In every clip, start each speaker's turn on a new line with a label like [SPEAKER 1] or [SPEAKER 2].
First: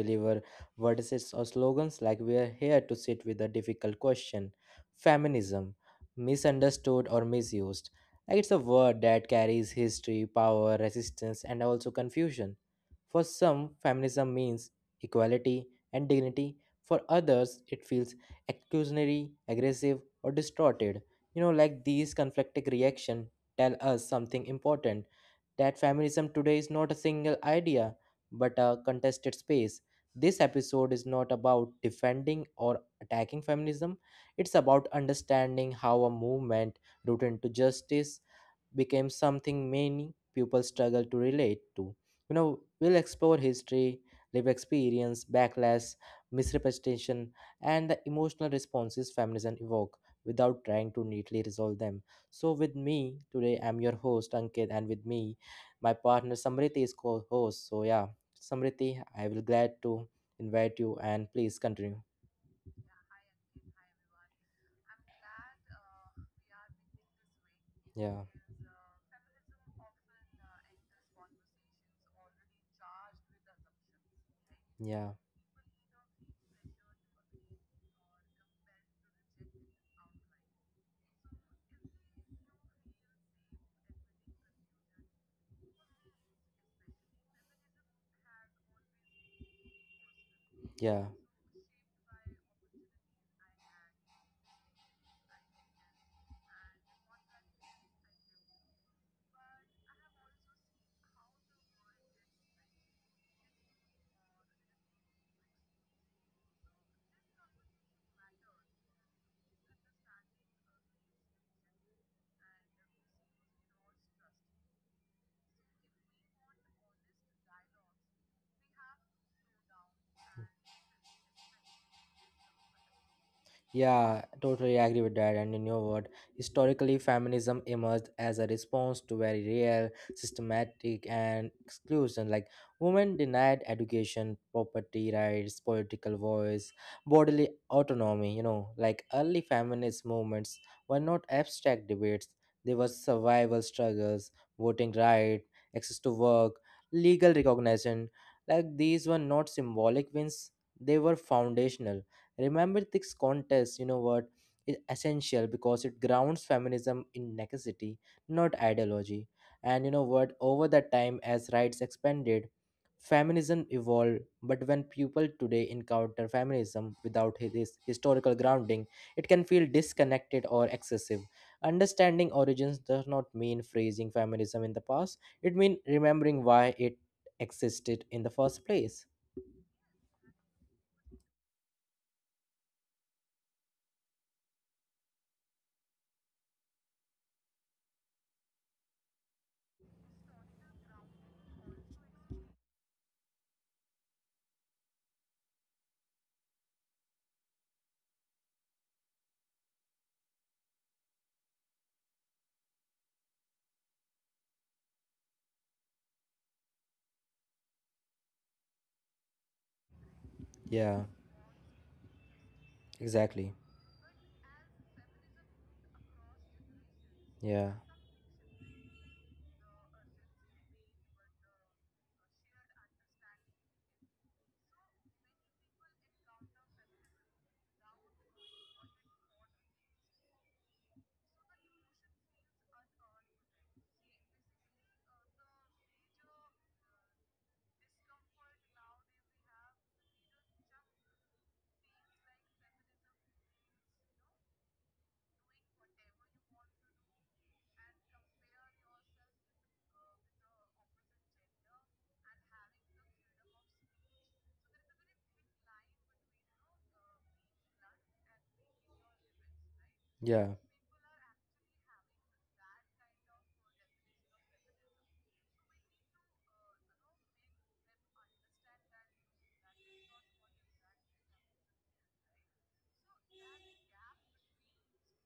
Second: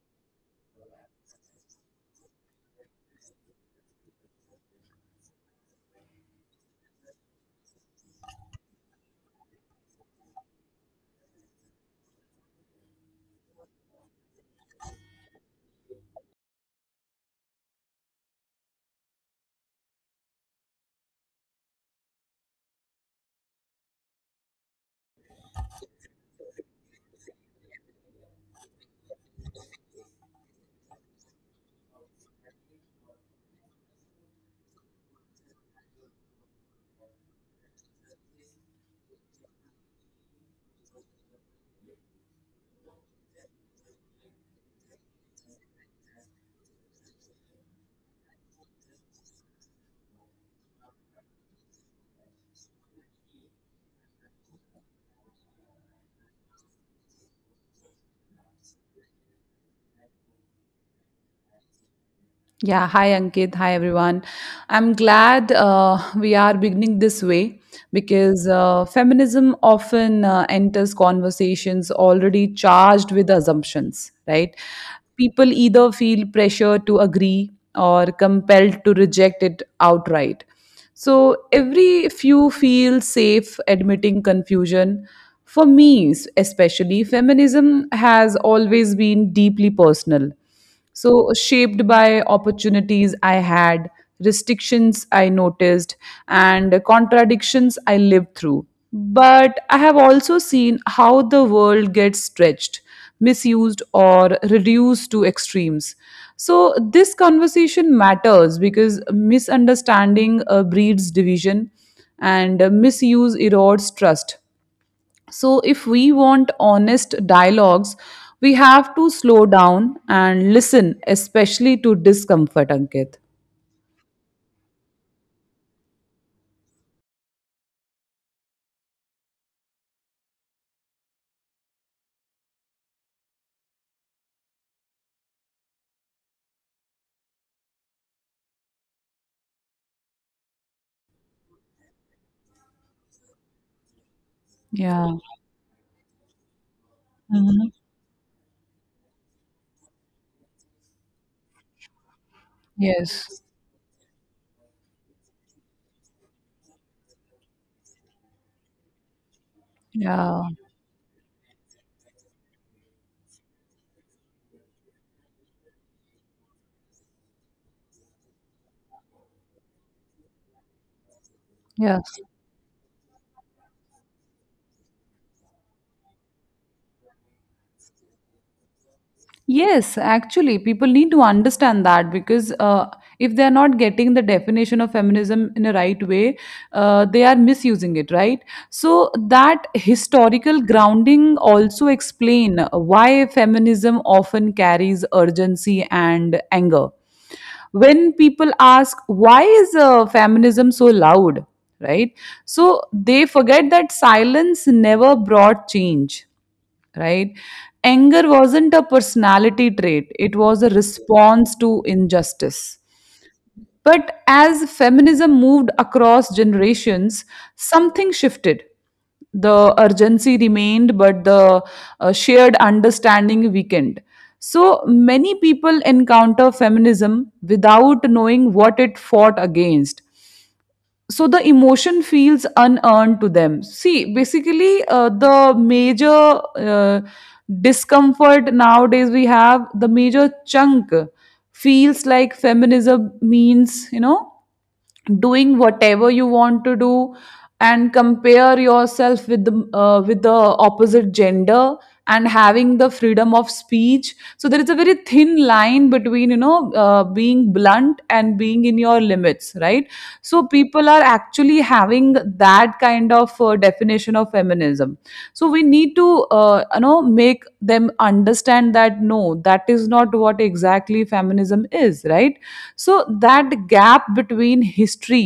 [SPEAKER 1] deliver verses or slogans. Like we are here to sit with a difficult question: feminism, misunderstood or misused. Like it's a word that carries history, power, resistance, and also confusion. For some, feminism means equality and dignity. For others, it feels exclusionary, aggressive, or distorted. You know, like these conflicting reactions tell us something important that feminism today is not a single idea, but a contested space. This episode is not about defending or attacking feminism, it's about understanding how a movement rooted into justice became something many people struggle to relate to. You know, we'll explore history, live experience, backlash, misrepresentation, and the emotional responses feminism evoke without trying to neatly resolve them. So, with me today, I'm your host Ankit, and with me, my partner Samriti is co-host. So, yeah, Samriti, I will glad to invite you, and please continue.
[SPEAKER 2] Yeah, hi Ankit, hi everyone. I'm glad we are beginning this way
[SPEAKER 1] Yeah,
[SPEAKER 2] because feminism often enters conversations already charged with assumptions, right?
[SPEAKER 1] yeah,
[SPEAKER 2] People either feel pressure to agree or compelled to reject it outright. So every few feel safe admitting confusion. For me, especially, feminism has always been deeply personal,
[SPEAKER 1] yeah.
[SPEAKER 2] so, shaped by opportunities I had, restrictions I noticed, and contradictions I lived through. But I have also seen how the world gets stretched, misused, or reduced to extremes. So, this conversation matters because misunderstanding breeds division and misuse erodes trust. So, if we want honest dialogues, we have to slow down and listen, especially to discomfort, Ankit.
[SPEAKER 1] Yeah, totally agree with that. And in your word, historically, feminism emerged as a response to very real, systematic, and exclusion. Like women denied education, property rights, political voice, bodily autonomy. You know, like early feminist movements were not abstract debates; they were survival struggles, voting
[SPEAKER 2] Yeah.
[SPEAKER 1] right, access to work, legal
[SPEAKER 2] Mhm.
[SPEAKER 1] recognition. Like these were not symbolic wins; they were foundational. Remember this
[SPEAKER 2] Yes.
[SPEAKER 1] contest, you know what, is essential because it grounds feminism in necessity, not ideology. And you know what,
[SPEAKER 2] Yeah.
[SPEAKER 1] over the time as rights expanded, feminism evolved. But when people today encounter feminism without this historical grounding, it can feel disconnected or excessive.
[SPEAKER 2] Yeah.
[SPEAKER 1] Understanding origins does not mean phrasing feminism in the past, it means remembering why it existed in the first place.
[SPEAKER 2] Yes, actually, people need to understand that, because if they are not getting the definition of feminism in a right way, they are misusing it, right? So that historical grounding also explain why feminism often carries urgency and anger. When people ask why is feminism so loud, right? So they forget that silence never brought change, right? Anger wasn't a personality trait, it was a
[SPEAKER 1] Yeah,
[SPEAKER 2] response to injustice.
[SPEAKER 1] exactly.
[SPEAKER 2] But as feminism moved across generations,
[SPEAKER 1] Yeah,
[SPEAKER 2] something shifted. The urgency remained, but the shared understanding weakened. So many people encounter feminism without knowing what it fought against, so the emotion feels unearned to them. See, basically, the major discomfort nowadays, we have the major chunk feels like feminism means, you know, doing whatever you want to do and compare yourself with the opposite gender and having the freedom of speech. So there is a very thin line between, you know, being blunt and being in your limits, right? So
[SPEAKER 1] yeah.
[SPEAKER 2] people are actually having that kind of definition of feminism. So we need to, you know, make them understand that no, that is not what exactly feminism is, right? So that gap between history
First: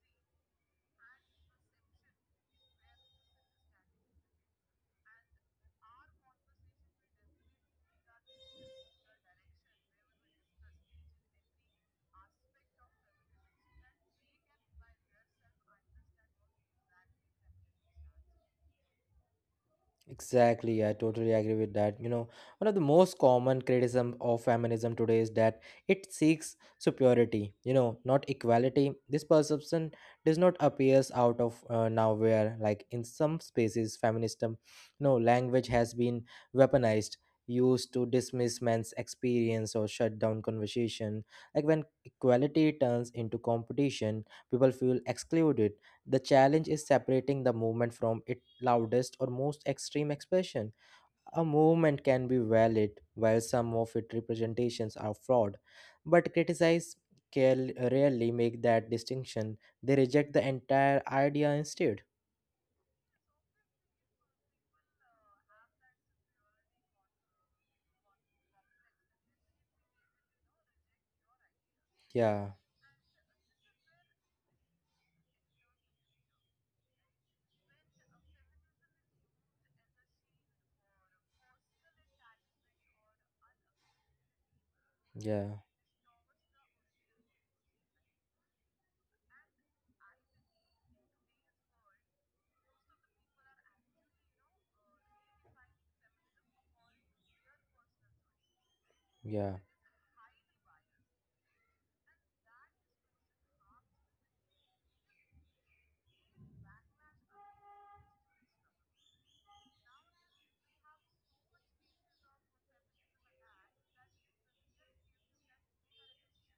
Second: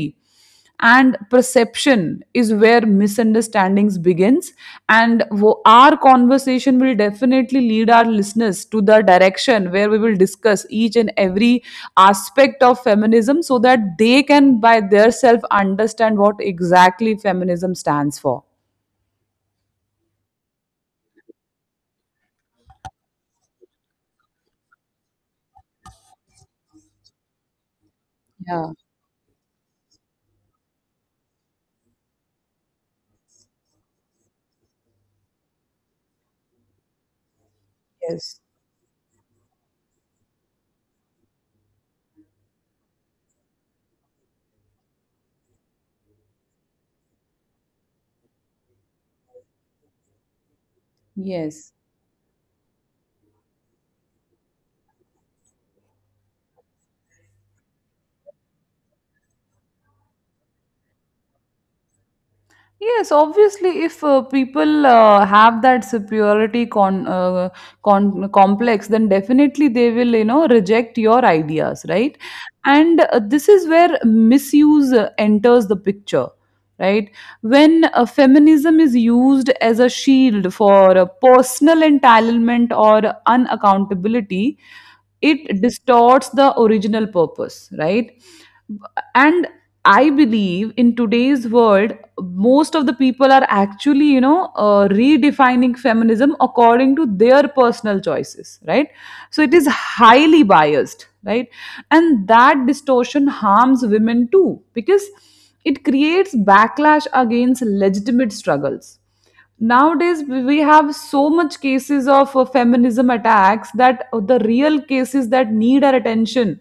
[SPEAKER 2] and perception is where misunderstandings begins. And our conversation will definitely lead our listeners to the direction where we will discuss each and every aspect of feminism so that they can by themselves understand what exactly feminism stands for.
[SPEAKER 1] Exactly, I totally agree with that. You know, one of the most common criticism of feminism today is that it seeks superiority, you know, not
[SPEAKER 2] Yeah.
[SPEAKER 1] equality. This perception does not appears out of nowhere. Like in some spaces, feminism, you know, language has been weaponized, used to
[SPEAKER 2] Yes,
[SPEAKER 1] dismiss men's experience or shut down conversation. Like when equality turns into competition, people feel excluded the challenge is separating the movement from its loudest or most extreme expression. A
[SPEAKER 2] yes.
[SPEAKER 1] movement can be valid while some of its representations are flawed, but criticize rarely make that distinction. They reject the entire idea instead.
[SPEAKER 2] Yes, obviously, if people have that superiority complex, then definitely they will, you know, reject your ideas, right?
[SPEAKER 1] Yeah,
[SPEAKER 2] And this is where misuse enters the picture, right? When feminism is used as a shield for personal entitlement or unaccountability, it
[SPEAKER 1] yeah,
[SPEAKER 2] distorts the original purpose, right? And I believe in today's world, most of the people are actually, you know, redefining feminism according to their personal choices, right? So it
[SPEAKER 1] yeah,
[SPEAKER 2] is highly biased, right? And that distortion harms women too, because it creates backlash against legitimate struggles. Nowadays we have so much cases of feminism attacks that the real cases that need our attention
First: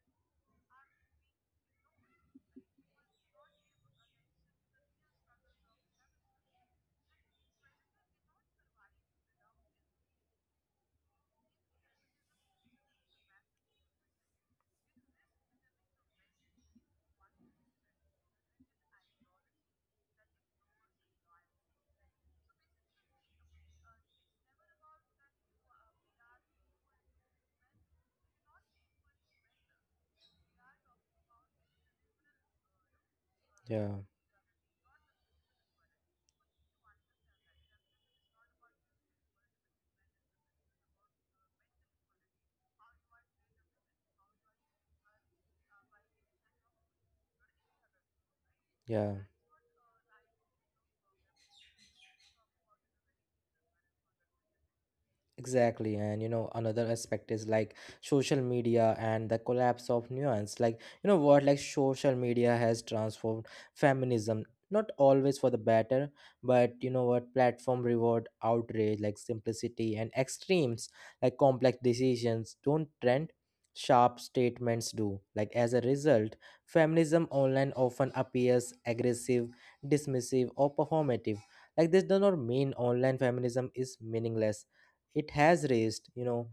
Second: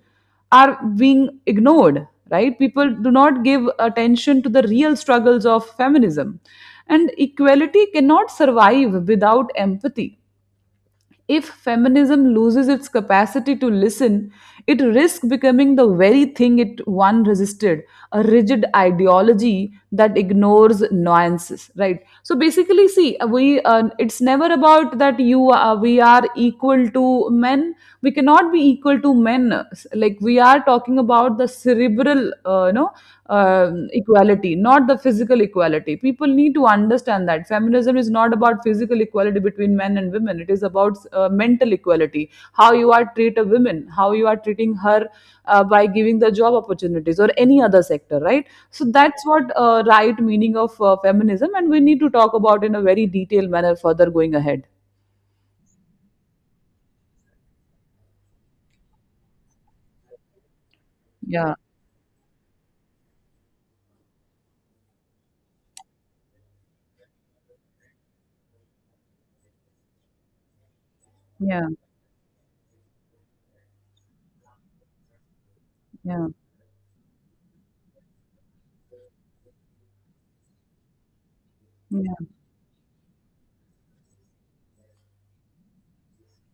[SPEAKER 2] are being ignored, right? People do not give attention to the real struggles of feminism, and equality cannot survive without empathy. If feminism loses its capacity to listen, it risks becoming the very thing it once resisted, a rigid ideology that ignores nuances, right? So basically, see, we it's never about that you we are equal to men. We cannot be equal to men. Like, we are talking about the cerebral, you know,
[SPEAKER 1] yeah,
[SPEAKER 2] equality, not the physical equality. People need to understand that feminism is not about physical equality between men and women. It is about mental equality, how you are treat a woman, how you are treating her, by giving the job opportunities or any other sector, right? So
[SPEAKER 1] yeah.
[SPEAKER 2] that's what, right meaning of feminism, and we need to talk about in a very detailed manner further going ahead.
[SPEAKER 1] Exactly, and you know another aspect is like social media and the collapse of nuance. Like you know what,
[SPEAKER 2] Yeah.
[SPEAKER 1] like social media has transformed feminism, not always for the better, but you know what, platform reward outrage, like simplicity and extremes, like
[SPEAKER 2] Yeah.
[SPEAKER 1] complex decisions don't trend, sharp statements do. Like as a
[SPEAKER 2] Yeah.
[SPEAKER 1] result, feminism online often appears aggressive, dismissive, or performative. Like this
[SPEAKER 2] Yeah.
[SPEAKER 1] does not mean online feminism is meaningless, it has raised, you know,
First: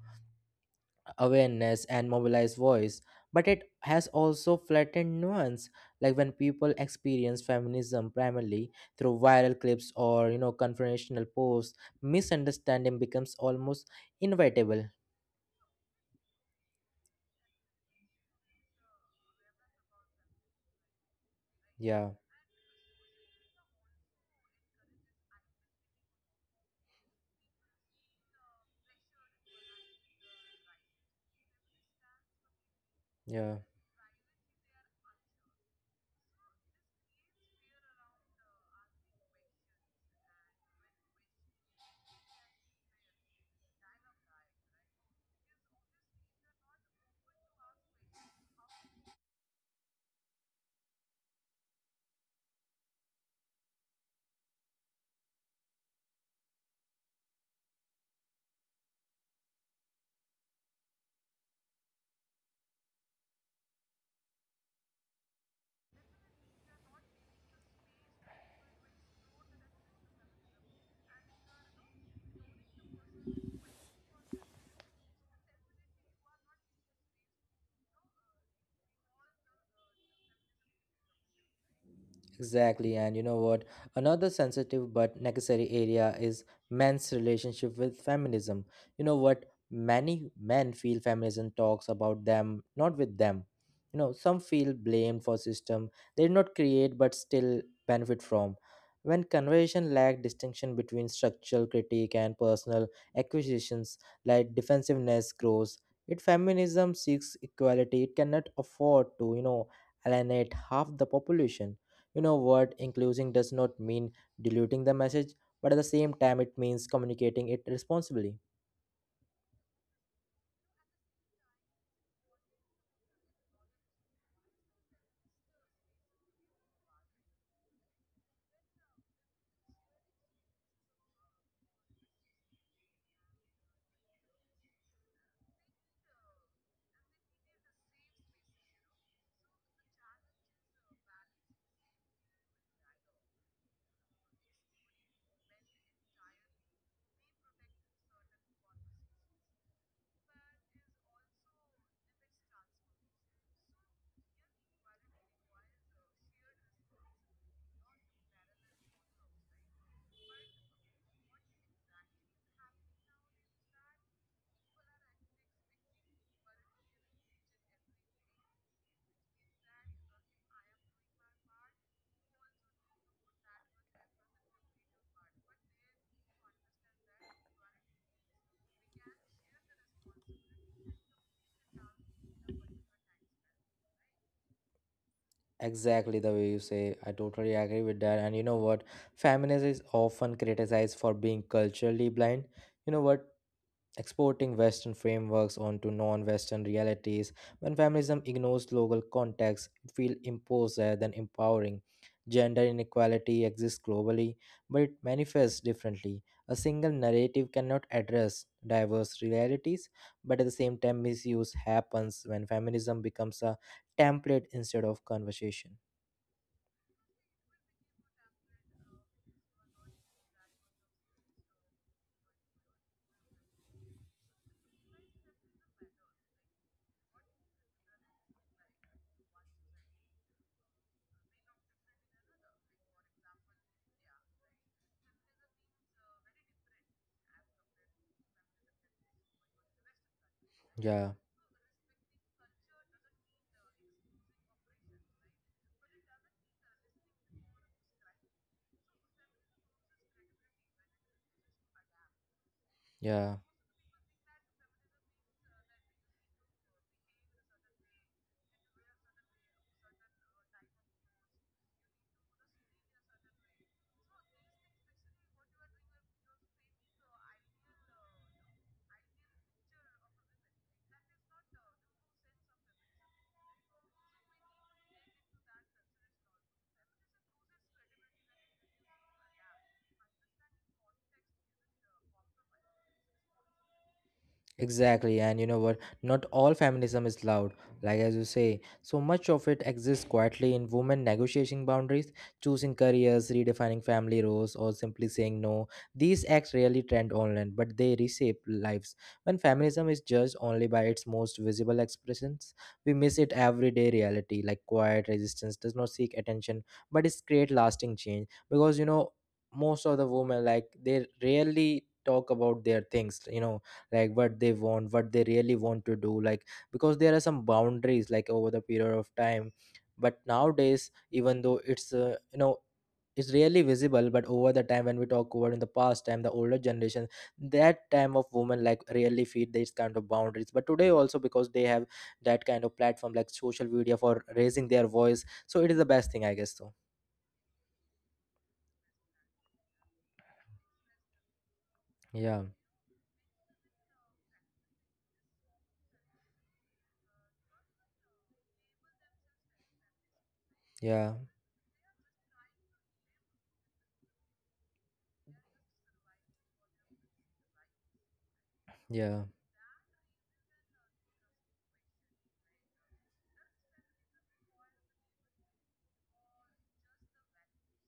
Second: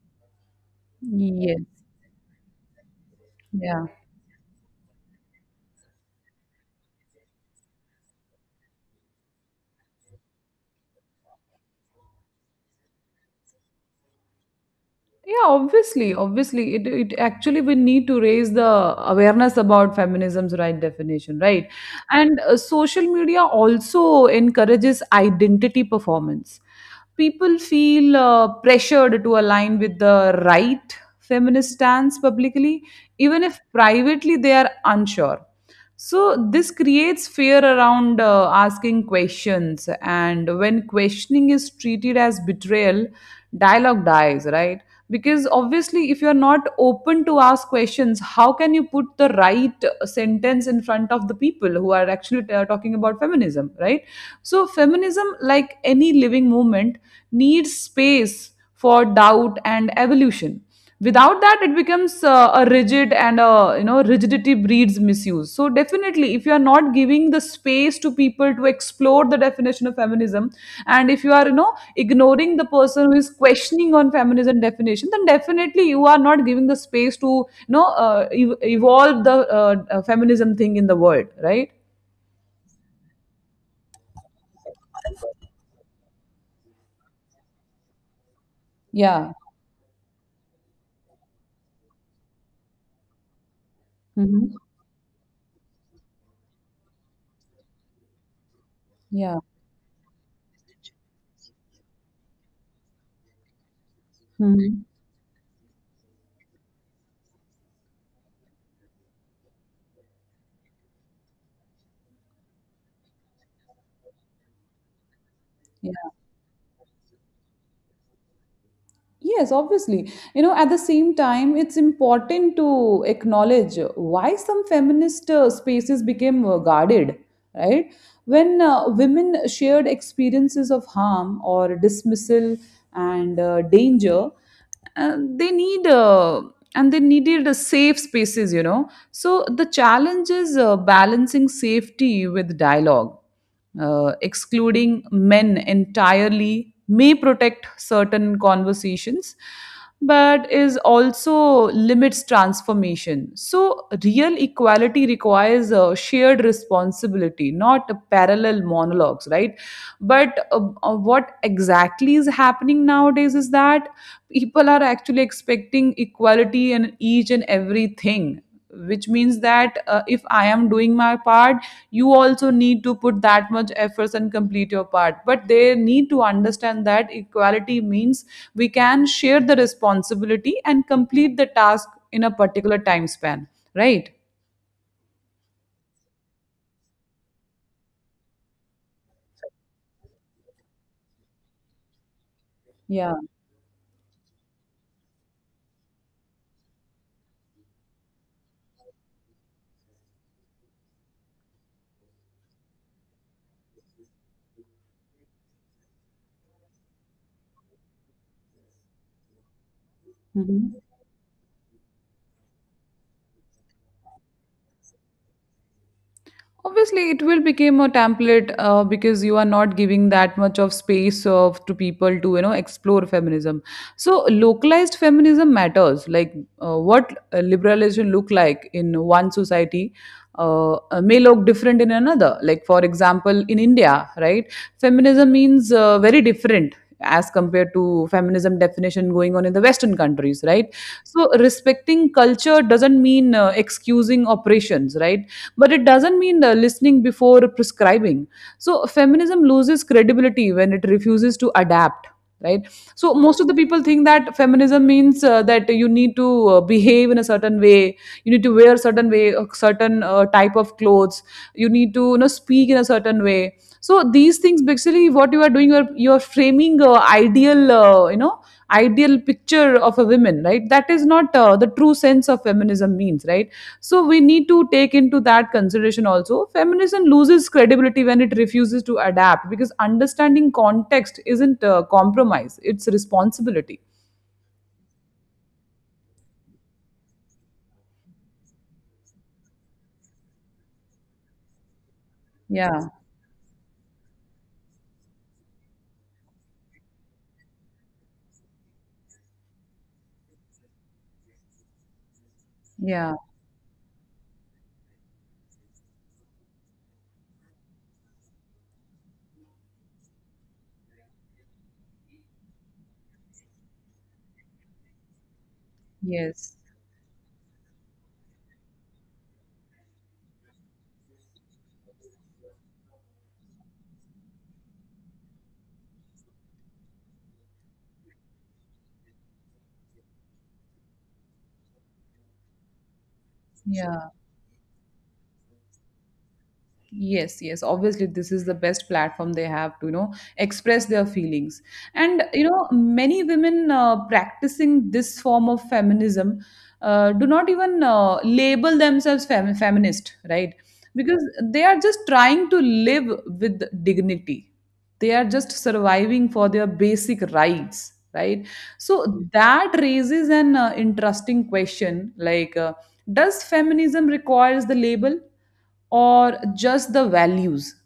[SPEAKER 2] Yes.
[SPEAKER 1] awareness and mobilized voice, but it
[SPEAKER 2] Yeah.
[SPEAKER 1] has also flattened nuance. Like when people experience feminism primarily through viral clips or, you know, confrontational posts, misunderstanding becomes almost inevitable.
[SPEAKER 2] Yeah, obviously, obviously, it actually we need to raise the awareness about feminism's right definition, right?
[SPEAKER 1] Yeah,
[SPEAKER 2] And social media also encourages identity performance. People feel pressured to align with the right feminist stance publicly, even
[SPEAKER 1] yeah.
[SPEAKER 2] if privately they are unsure. So, this creates fear around asking questions. And when questioning is treated as betrayal, dialogue dies, right? Because obviously, if you're not open to ask questions, how can you put the right sentence in front of the people who are actually talking about feminism, right? So, feminism, like any living movement, needs space for doubt and evolution. Without that it becomes a rigid, and you know, rigidity breeds misuse. So definitely, if you are not giving the space to people to explore the definition of feminism, and if you are, you know, ignoring the person who is questioning on feminism definition, then definitely you are not giving the space to, you know, evolve the feminism thing in the world, right?
[SPEAKER 1] Exactly, and you know what? Another sensitive but necessary area is men's relationship with feminism. You know
[SPEAKER 2] Yeah.
[SPEAKER 1] what? Many men feel feminism talks about them, not with them. You know, some
[SPEAKER 2] Mhm.
[SPEAKER 1] feel blamed for system they did not create but still benefit from. When
[SPEAKER 2] Yeah.
[SPEAKER 1] conversation lack distinction between structural critique and personal acquisitions, like defensiveness grows, if feminism seeks equality, it cannot afford to, you know, alienate half the population. You know what? Including does not mean diluting the message, but at the
[SPEAKER 2] Mhm.
[SPEAKER 1] same time, it means communicating it responsibly.
[SPEAKER 2] Yes, obviously. You know, at the same time, it's important to acknowledge why some feminist spaces became guarded, right? When women shared experiences of harm or dismissal and danger, they need and they needed safe spaces, you know. So the challenge is balancing safety with dialogue. Excluding men entirely may protect certain conversations, but is also limits transformation. So real equality requires a shared responsibility, not a parallel monologues, right? But what exactly is happening nowadays is that people are actually expecting equality in each and everything, which means that, if I am doing my part, you also need to put that much efforts and complete your part. But they need to understand that equality means we can share the responsibility and complete the task in a particular time span, right?
[SPEAKER 1] Exactly the way you say. I totally agree with that. And you know what? Feminism is often criticized for being culturally blind. You know
[SPEAKER 2] Yeah.
[SPEAKER 1] what? Exporting Western frameworks onto non Western realities. When feminism ignores local contexts, it feels imposed rather than empowering. Gender inequality exists globally, but it manifests differently. A single narrative cannot address diverse realities, but at the
[SPEAKER 2] Mhm.
[SPEAKER 1] same time, misuse happens when feminism becomes a template instead of conversation.
[SPEAKER 2] Obviously, it will become a template because you are not giving that much of space of to people to, you know, explore feminism. So localized feminism matters. Like, what liberalism look like in one society may look different in another. Like for example, in India, right, feminism means very different as compared to feminism definition going on in the western countries, right?
[SPEAKER 1] Yeah,
[SPEAKER 2] So respecting culture doesn't mean excusing operations, right? But it doesn't mean listening before prescribing. So feminism loses credibility when it refuses to adapt, right? So
[SPEAKER 1] yeah.
[SPEAKER 2] most of the people think that feminism means that you need to behave in a certain way, you need to wear a certain way, a certain type of clothes, you need to, you know, speak in a certain way. So these things, basically what you are doing, you're framing ideal, you know, ideal picture of a woman, right? That is not the true sense of feminism means, right? So we need to take into that consideration also. Feminism loses credibility when it refuses to adapt, because understanding context isn't compromise, it's responsibility.
[SPEAKER 1] Exactly, and you know what? Not all feminism is loud, like as you say. So much of it exists quietly in women negotiating boundaries, choosing
[SPEAKER 2] Yeah,
[SPEAKER 1] careers, redefining family roles, or simply saying no. These acts rarely trend online, but they reshape lives. When feminism is judged only by its most visible expressions, we
[SPEAKER 2] yeah,
[SPEAKER 1] miss its everyday reality. Like quiet resistance does not seek attention, but it creates lasting change. Because, you know, most of the women, like, they rarely talk about their things. You know, like what they want, what they really want to do, like,
[SPEAKER 2] yes,
[SPEAKER 1] because there are some boundaries like over the period of time, but nowadays, even though it's you know, it's really visible, but over the time when we talk about in the past time, the older generation, that time of women, like, really feed these kind of boundaries. But today also, because they have that kind of platform like social media
[SPEAKER 2] yeah.
[SPEAKER 1] for raising their voice, so it is the best thing I guess so.
[SPEAKER 2] Yes, yes, obviously, this is the best platform they have to, you know, express their feelings. And
[SPEAKER 1] Yeah,
[SPEAKER 2] you know, many women practicing this form of feminism do not even label themselves fem- feminist, right?
[SPEAKER 1] yeah,
[SPEAKER 2] Because they are just trying to live with dignity, they are just surviving for their basic rights, right?
[SPEAKER 1] yeah,
[SPEAKER 2] So that raises an interesting question, like, does feminism requires the label or just the values?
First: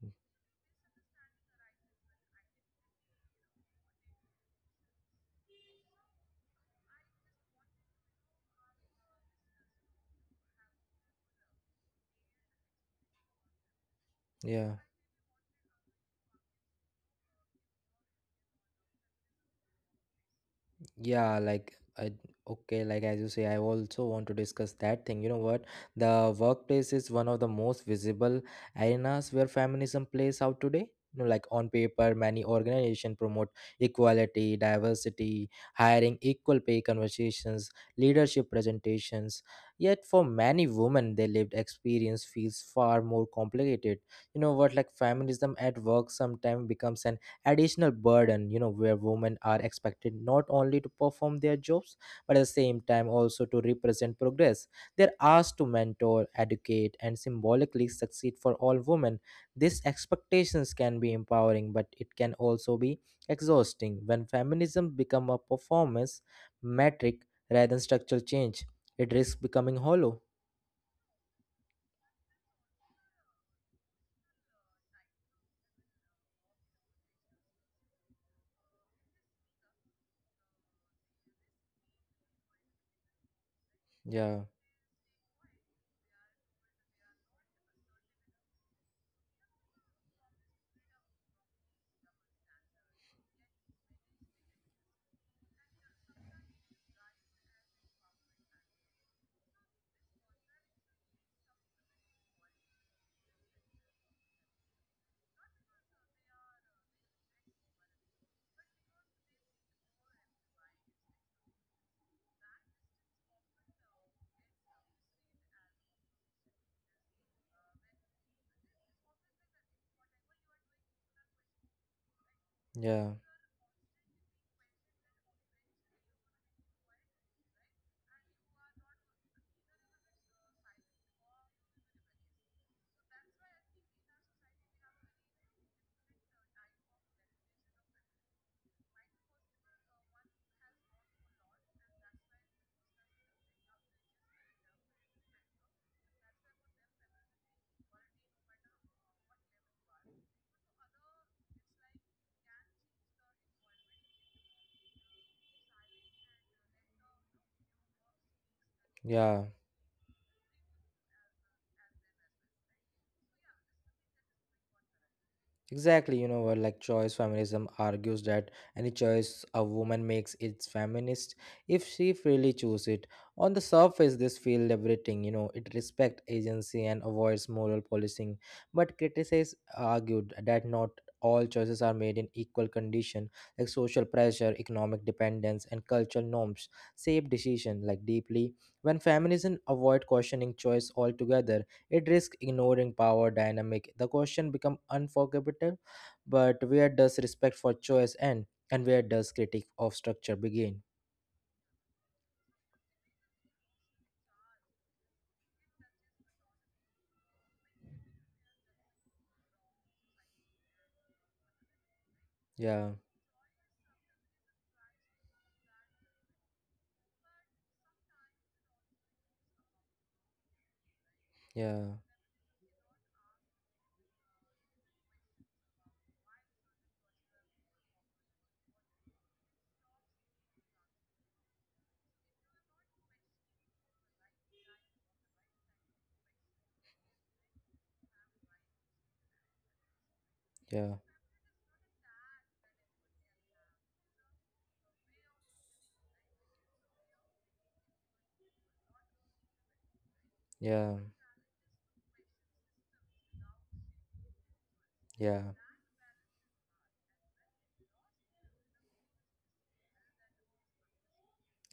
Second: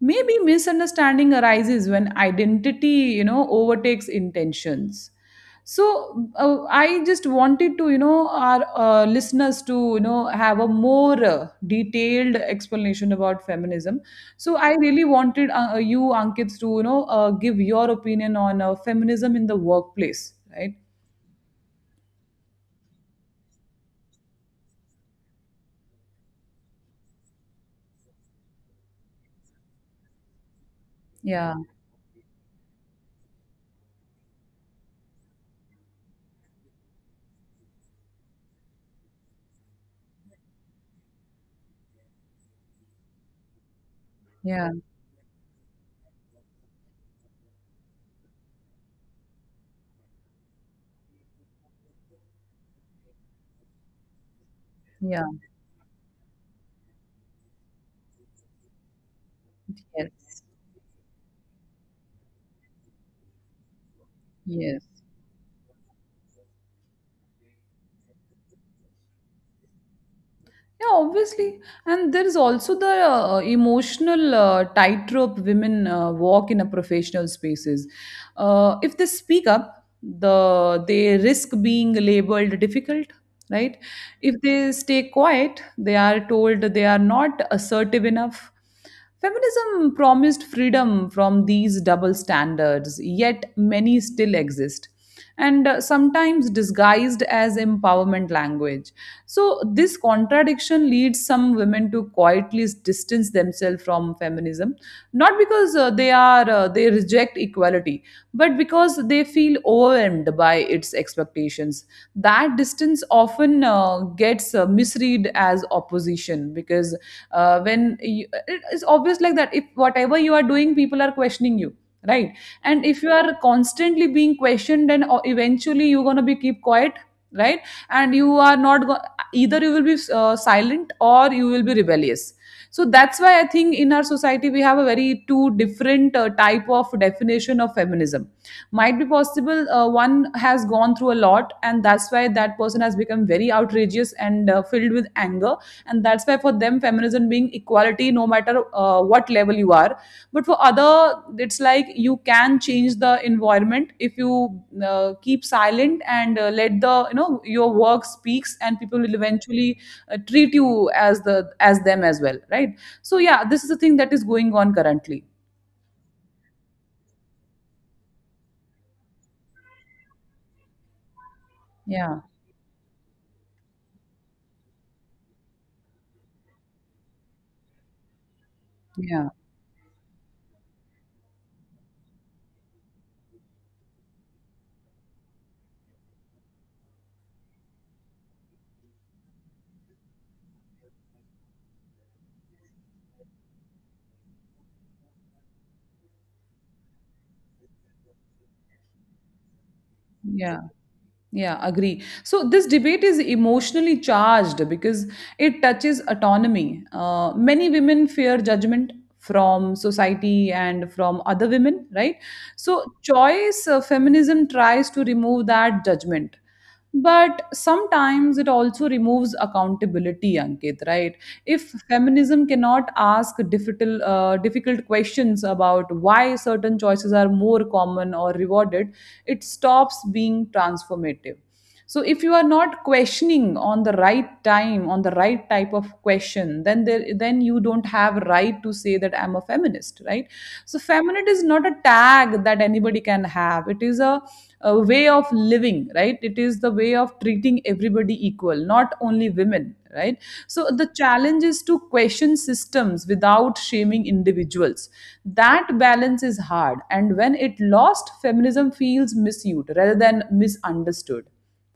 [SPEAKER 2] Maybe misunderstanding arises when identity, you know, overtakes intentions. So I just wanted to, you know, our listeners to, you know, have a more detailed explanation about feminism. So I
[SPEAKER 1] yeah.
[SPEAKER 2] really wanted, you Ankit, to, you know, give your opinion on feminism in the workplace, right?
[SPEAKER 1] Yeah, like I okay, like as you say, I also want to discuss that thing. You know what? The workplace is one of the most visible arenas where feminism plays out today. You know, like
[SPEAKER 2] Yeah.
[SPEAKER 1] on paper, many organizations promote equality, diversity, hiring equal pay conversations, leadership presentations. Yet for many women, their lived experience feels far more complicated. You know
[SPEAKER 2] Yeah.
[SPEAKER 1] what? Like feminism at work sometimes becomes an additional burden, you know, where women are expected not only to perform their jobs but at the same time also to represent progress. They're
[SPEAKER 2] Yeah.
[SPEAKER 1] asked to mentor, educate, and symbolically succeed for all women. These
[SPEAKER 2] Yes.
[SPEAKER 1] expectations can be empowering, but it can also be exhausting. When
[SPEAKER 2] Yes.
[SPEAKER 1] feminism becomes a performance metric rather than structural change, it risks becoming hollow.
[SPEAKER 2] Yeah, obviously. And there is also the emotional tightrope women walk in a professional spaces. If they speak up, they risk being labeled difficult, right?
[SPEAKER 1] Yeah,
[SPEAKER 2] If they stay quiet, they are told they are not assertive enough. Feminism promised freedom from these double standards, yet many still exist, and sometimes disguised as empowerment language. So, this contradiction leads some women to quietly distance themselves from feminism, not because they are they reject equality but because they feel overwhelmed by its expectations. That distance often gets misread as opposition because it's obvious like that if whatever you are doing people are questioning you, right? And if you
[SPEAKER 1] yeah,
[SPEAKER 2] are constantly being questioned and eventually you're going to be keep quiet, right? And you are not go- either you will be silent or you will be rebellious. So that's why I think in our society we have a very two different type of definition of feminism. Might be possible one has gone through a lot, and that's why that person has become very outrageous and filled with anger, and that's why for them feminism being equality no matter what level you are. But for other it's like you can change the environment if you keep silent and let the your work speaks and people will
[SPEAKER 1] yeah.
[SPEAKER 2] eventually treat you as the as them as well, right? So yeah, this is the thing that is going on currently.
[SPEAKER 1] Exactly, you know what, like choice feminism argues that any choice a woman makes is feminist if she
[SPEAKER 2] Yeah,
[SPEAKER 1] freely chooses it. On the surface, this feels liberating, you know, it respects agency and avoids moral policing. But
[SPEAKER 2] yeah,
[SPEAKER 1] criticists argued that not all choices are made in equal condition, like social pressure, economic dependence, and cultural norms shape decision like deeply. When feminism avoid questioning choice altogether, it risks ignoring power dynamic. The question becomes unforgivable, but where does respect for choice end, and where does critique of structure
[SPEAKER 2] yeah,
[SPEAKER 1] begin?
[SPEAKER 2] yeah, agree. So this debate is emotionally charged because it touches autonomy. Many women fear judgment from society and from other women, right? So
[SPEAKER 1] Yeah,
[SPEAKER 2] choice feminism tries to remove that judgment, but sometimes it also removes accountability, Ankit, right? If
[SPEAKER 1] yeah,
[SPEAKER 2] feminism cannot ask difficult difficult questions about why certain choices are more common or rewarded, it stops being transformative. So if you are not questioning on the right time on the right type of question, then there then you don't have right to say that I'm a feminist, right? So
[SPEAKER 1] yeah,
[SPEAKER 2] feminist is not a tag that anybody can have, it is a way of living, right? It is the way of treating everybody equal, not only women, right? So the
[SPEAKER 1] yeah,
[SPEAKER 2] challenge is to question systems without shaming individuals.
[SPEAKER 1] yeah.
[SPEAKER 2] That balance is hard, and when it lost, feminism feels misused rather than misunderstood.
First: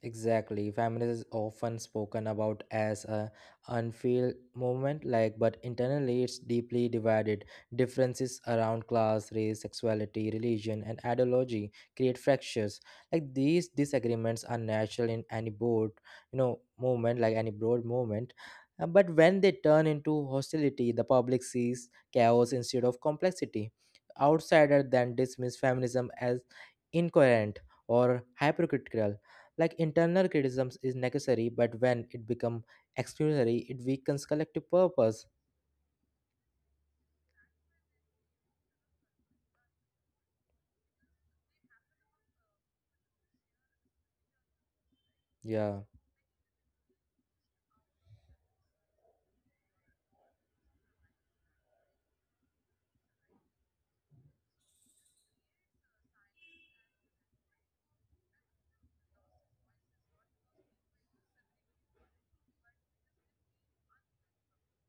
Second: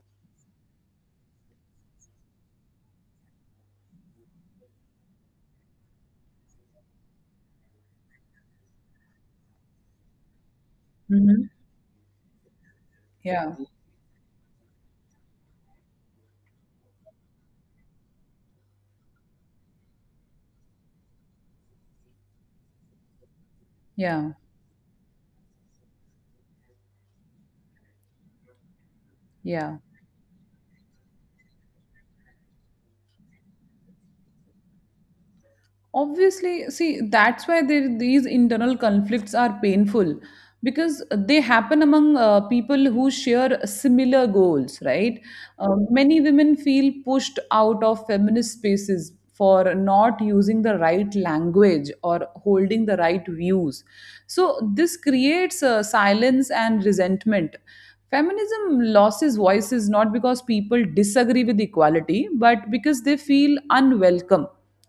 [SPEAKER 1] Exactly. Feminism is often spoken about as a unfeel movement, like, but internally it's deeply divided. Differences around class, race, sexuality, religion, and
[SPEAKER 2] Mhm.
[SPEAKER 1] ideology create fractures. Like
[SPEAKER 2] Yeah.
[SPEAKER 1] these disagreements are natural in any broad, you know, movement, like any broad movement. But when they turn into hostility, the public sees chaos instead of complexity.
[SPEAKER 2] Yeah.
[SPEAKER 1] Outsiders then dismiss feminism as incoherent or hypocritical. Like
[SPEAKER 2] Yeah.
[SPEAKER 1] internal criticisms is necessary, but when it becomes exclusionary, it weakens collective purpose.
[SPEAKER 2] Obviously, see, that's why there, these internal conflicts are painful because they happen among people who share similar goals, right? Uh,
[SPEAKER 1] Yeah,
[SPEAKER 2] many women feel pushed out of feminist spaces for not using the right language or holding the right views. So, this creates silence and resentment. Feminism loses voices not because people disagree with equality, but because they feel unwelcome,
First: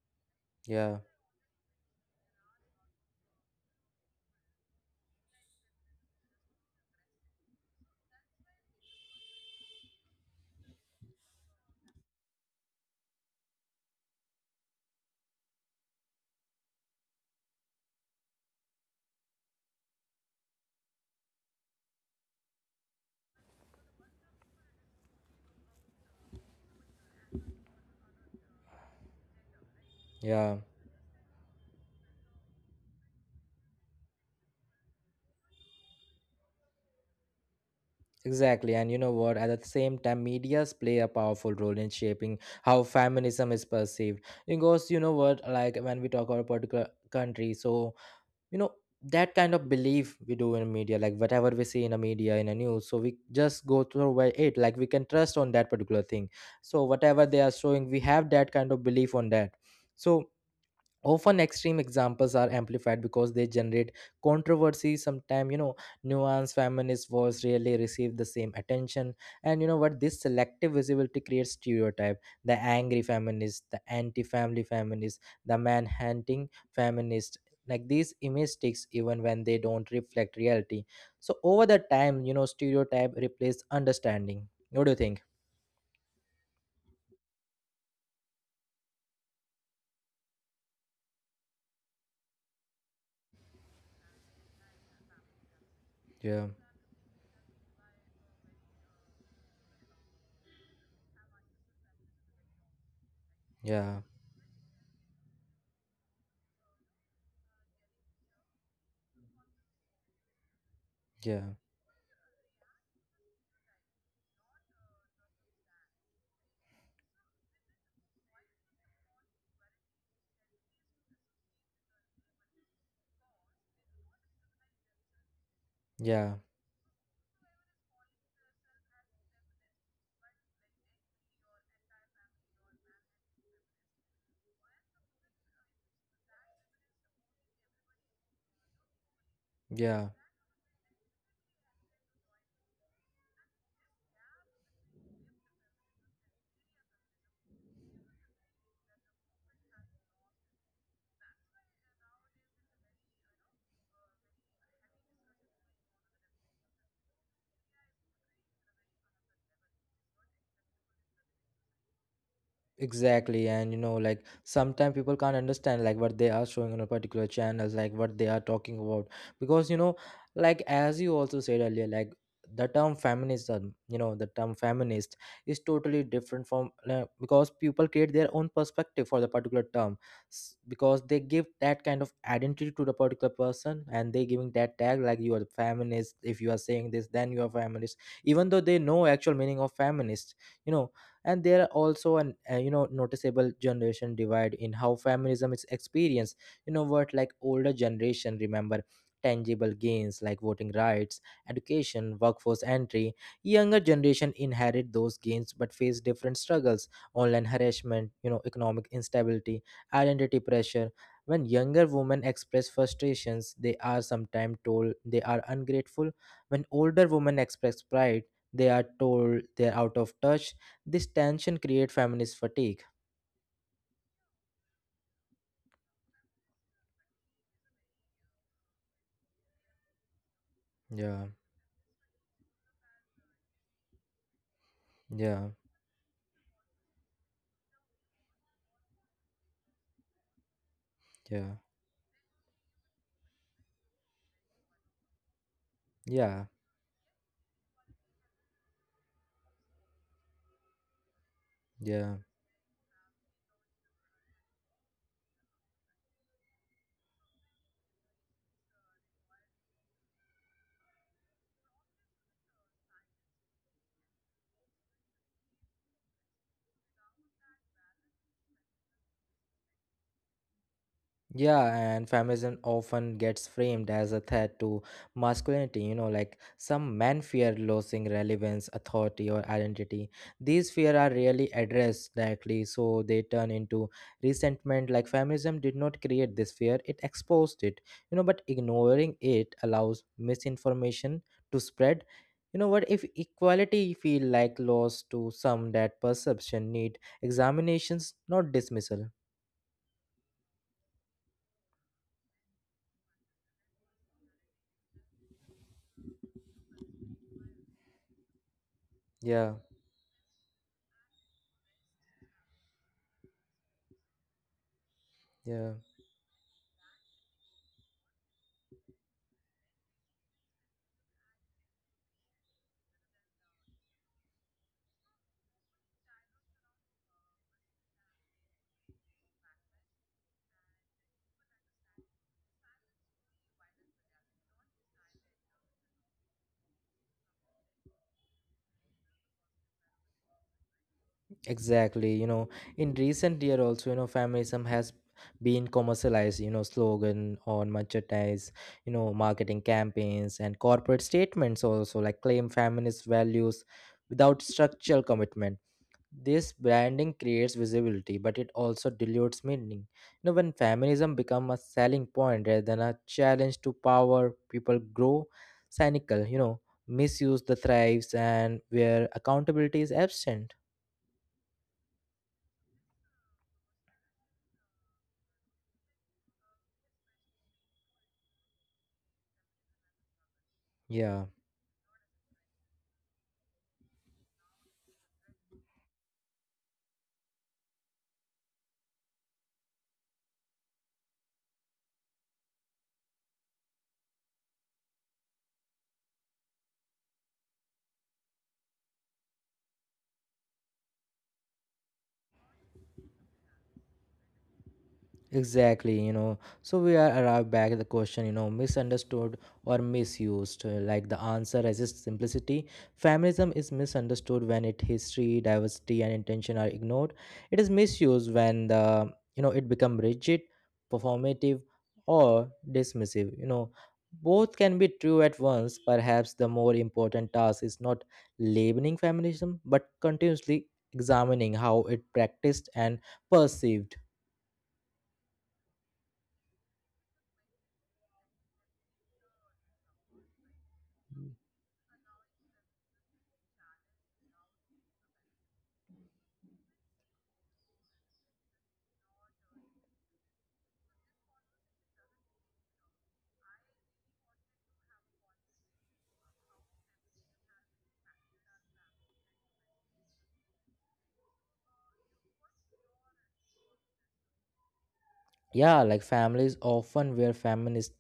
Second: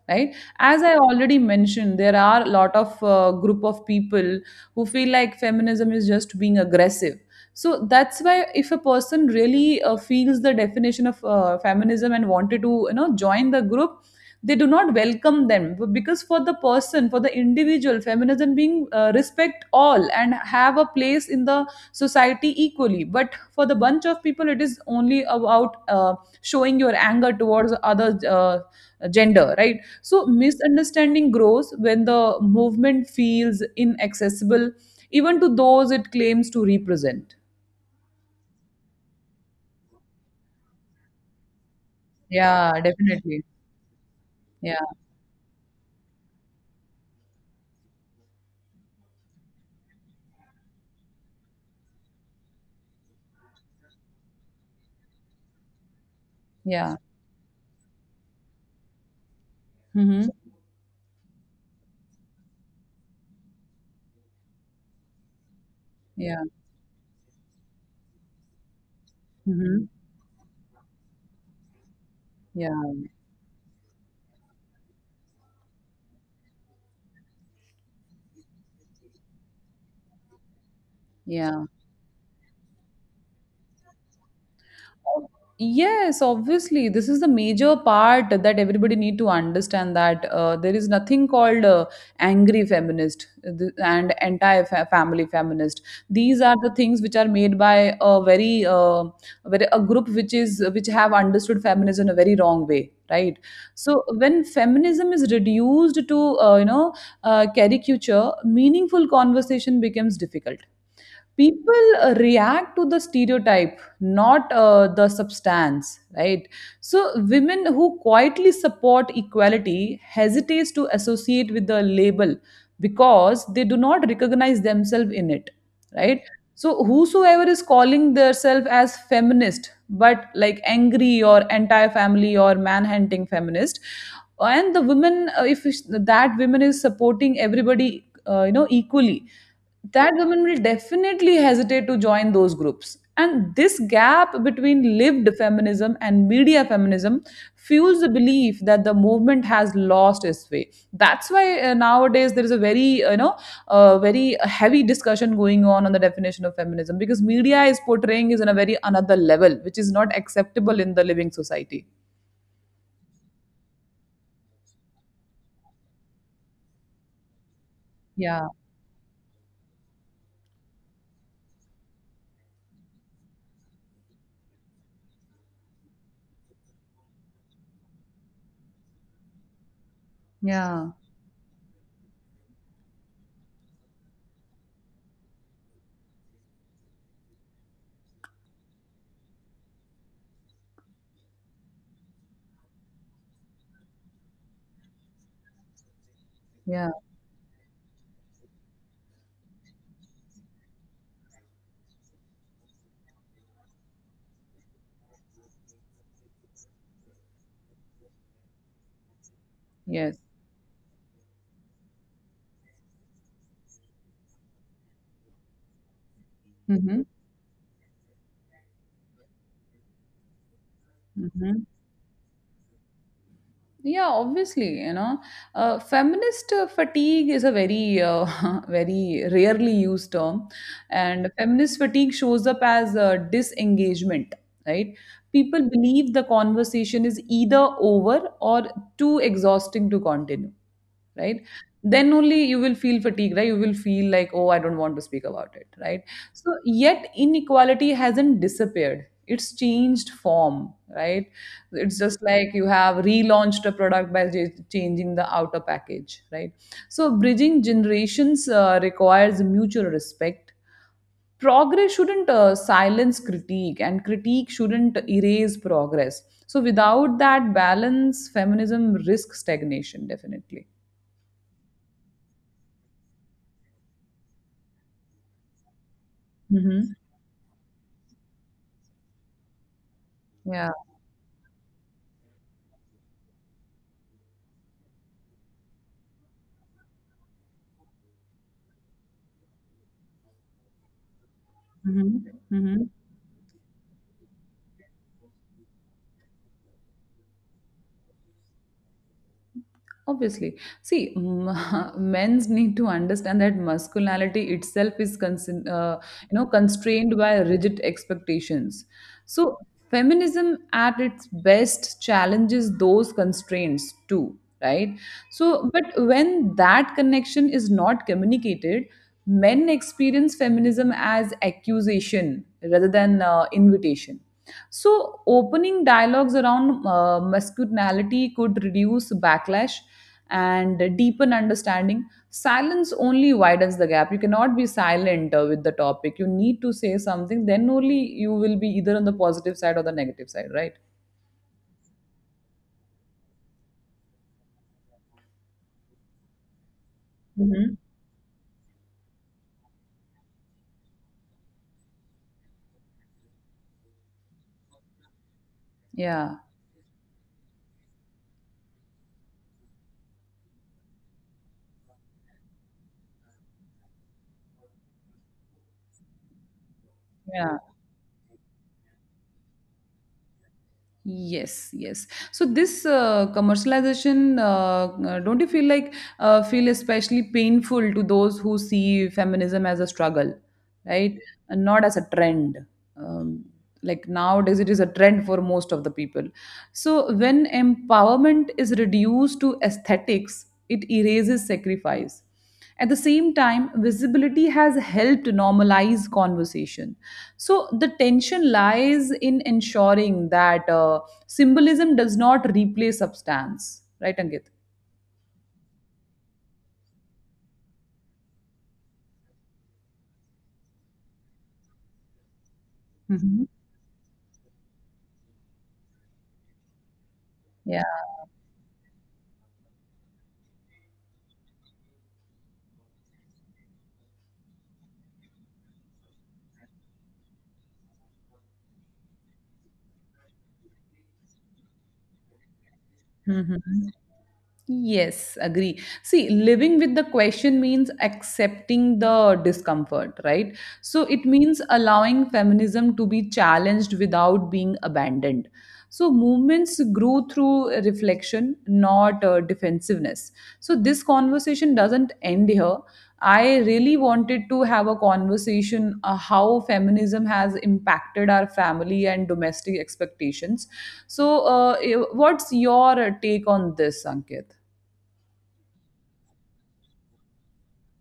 [SPEAKER 2] right? As I
[SPEAKER 1] yeah,
[SPEAKER 2] already mentioned, there are a lot of group of people who feel like feminism is just being aggressive. So that's why if a person really feels the definition of feminism and wanted to join the group, they do not welcome them, because for the person, for the individual, feminism being respect all and have a place in the society equally. But for the bunch of people, it is only about showing your anger towards other gender, right? So
[SPEAKER 1] yeah.
[SPEAKER 2] misunderstanding grows when the movement feels inaccessible even to those it claims to represent.
[SPEAKER 1] Exactly. And you know what? At the same time, medias play a powerful role in shaping
[SPEAKER 2] Yeah,
[SPEAKER 1] how
[SPEAKER 2] definitely.
[SPEAKER 1] feminism is perceived.
[SPEAKER 2] Yeah.
[SPEAKER 1] Because you know what, like when we talk about a particular country, so you know that kind of belief we do in media, like whatever we see in a media, in a news, so we just go through by it. Like we can trust on that particular thing. So
[SPEAKER 2] Yeah.
[SPEAKER 1] whatever they are showing, we have that kind of belief on that.
[SPEAKER 2] Hmm.
[SPEAKER 1] So often extreme examples are amplified because they generate controversy sometimes, you know,
[SPEAKER 2] Yeah.
[SPEAKER 1] nuanced feminist was rarely receive the same attention. And you know
[SPEAKER 2] Hmm.
[SPEAKER 1] what, this selective visibility creates stereotype, the
[SPEAKER 2] Yeah.
[SPEAKER 1] angry feminist, the anti-family feminist, the manhunting feminist. Like these image sticks even when they don't reflect reality. So
[SPEAKER 2] Yeah.
[SPEAKER 1] over the time, you know, stereotype replace understanding. What do you think?
[SPEAKER 2] Yes, obviously, this is the major part that everybody need to understand that there is nothing called angry feminist and anti-family feminist. These
[SPEAKER 1] Yeah,
[SPEAKER 2] are the things which are made by a very, very a group which is which have understood feminism in a very wrong way, right?
[SPEAKER 1] yeah,
[SPEAKER 2] So when feminism is reduced to caricature, meaningful conversation becomes difficult.
[SPEAKER 1] yeah,
[SPEAKER 2] People react to the stereotype, not the substance, right? So women who quietly support equality hesitates to associate with the label because they do not recognize themselves in it, right?
[SPEAKER 1] yeah,
[SPEAKER 2] So whosoever is calling themselves as feminist but like angry or anti-family or manhunting feminist, and the women if that women is supporting everybody equally,
[SPEAKER 1] yeah.
[SPEAKER 2] that woman will definitely hesitate to join those groups. And this gap between lived feminism and media feminism fuels the belief that the movement has lost its way. That's why nowadays there is a very, very heavy discussion going on the definition of feminism because media is portraying is on a very another level, which is not acceptable in the living society.
[SPEAKER 1] Exactly, and you know, like sometimes people can't understand like what they are showing on a particular channels, like what they are
[SPEAKER 2] Yeah,
[SPEAKER 1] talking about, because you know, like as you also said earlier, like the term feminism, you know, the term feminist, is totally different from because people create their own perspective for the particular term.
[SPEAKER 2] yeah,
[SPEAKER 1] Because they give that kind of identity to the particular person and they giving that tag like you are a feminist. If you are saying this then you are feminist, even though they know actual meaning of feminist, you know. And there are also an you know, noticeable generation divide in how feminism is experienced. You know
[SPEAKER 2] yeah,
[SPEAKER 1] what, like older generation remember tangible gains like voting rights, education, workforce entry. Younger generation inherit those gains but face different struggles: online harassment, you know, economic instability,
[SPEAKER 2] yes.
[SPEAKER 1] identity pressure. When younger women express frustrations they are sometimes told they are ungrateful. When
[SPEAKER 2] Mm-hmm.
[SPEAKER 1] older women express pride they are told they are out of touch. This tension create feminist fatigue.
[SPEAKER 2] Yeah, obviously, feminist fatigue is a very, very rarely used term, and
[SPEAKER 1] Yeah,
[SPEAKER 2] feminist fatigue shows up as disengagement. Right?
[SPEAKER 1] yeah,
[SPEAKER 2] People believe the conversation is either over or too exhausting to continue, right?
[SPEAKER 1] yeah,
[SPEAKER 2] Then only you will feel fatigue. Right, you will feel like, oh, I don't want to speak about it, right?
[SPEAKER 1] yeah,
[SPEAKER 2] So yet inequality hasn't disappeared, it's changed form, right? It's just
[SPEAKER 1] yeah.
[SPEAKER 2] like you have relaunched a product by changing the outer package, right? So bridging generations requires mutual respect. Progress shouldn't silence critique, and critique shouldn't erase progress. So without that balance, feminism risks stagnation, definitely.
[SPEAKER 1] Yeah, and feminism often gets framed as a threat to masculinity. You know, like
[SPEAKER 2] Mhm.
[SPEAKER 1] some men fear losing relevance, authority, or identity.
[SPEAKER 2] Yeah.
[SPEAKER 1] These fear are rarely addressed directly, so they turn into resentment. Like feminism did not create this fear; it exposed it. You know, but ignoring it allows misinformation to spread.
[SPEAKER 2] Mhm.
[SPEAKER 1] You know
[SPEAKER 2] Mhm.
[SPEAKER 1] what? If equality feel like loss to some, that perception need examinations, not dismissal.
[SPEAKER 2] Obviously. See, men's need to understand that masculinity itself is constrained by rigid expectations.
[SPEAKER 1] Yeah,
[SPEAKER 2] So feminism at its best challenges those constraints too, right? So
[SPEAKER 1] yeah.
[SPEAKER 2] but when that connection is not communicated, men experience feminism as accusation rather than invitation. So, opening dialogues around masculinity could reduce backlash and deepen understanding. Silence only widens the gap. You cannot be silent with the topic. You need to say something, then only you will be either on the positive side or the negative side, right?
[SPEAKER 1] Exactly, you know, in recent year also, you know, feminism has been commercialized, you know, slogan on
[SPEAKER 2] Hmm.
[SPEAKER 1] merchandise, you know, marketing campaigns and corporate statements also like claim feminist values without structural commitment.
[SPEAKER 2] Yeah.
[SPEAKER 1] This branding creates visibility, but it also dilutes meaning. You know, when feminism become a selling point rather than a challenge to power, people grow cynical, you know, misuse the
[SPEAKER 2] Yeah.
[SPEAKER 1] thrives and where accountability is absent.
[SPEAKER 2] Yes, yes. So this commercialization, don't you feel like feel especially painful to those who see feminism as a struggle, right?
[SPEAKER 1] Yeah.
[SPEAKER 2] And not as a trend. Um, like nowadays, it is a trend for most of the people. So when empowerment is reduced to aesthetics, it erases sacrifice. At the same time, visibility has helped normalize conversation, so the tension lies in ensuring that symbolism does not replace substance, right, Ankit?
[SPEAKER 1] Exactly, you know. So we are arrived back at the question, you know, misunderstood or misused. Like the answer resists simplicity.
[SPEAKER 2] Hmm.
[SPEAKER 1] Feminism is misunderstood when its history, diversity, and intention are ignored. It is
[SPEAKER 2] Yeah.
[SPEAKER 1] misused when the you know it become rigid, performative, or dismissive. You know, both can be true at once. Perhaps the more important task is not labeling feminism, but continuously examining how it practiced and
[SPEAKER 2] Hmm.
[SPEAKER 1] perceived.
[SPEAKER 2] Yes, agree. See, living with the question means accepting the discomfort, right? So it means allowing feminism to be challenged without being abandoned. So movements grew through reflection, not defensiveness. So this conversation doesn't end here. I really wanted to have a conversation how feminism has impacted our family and domestic expectations. So, what's your take on this, Ankit?
[SPEAKER 1] Yeah, like families often where feminist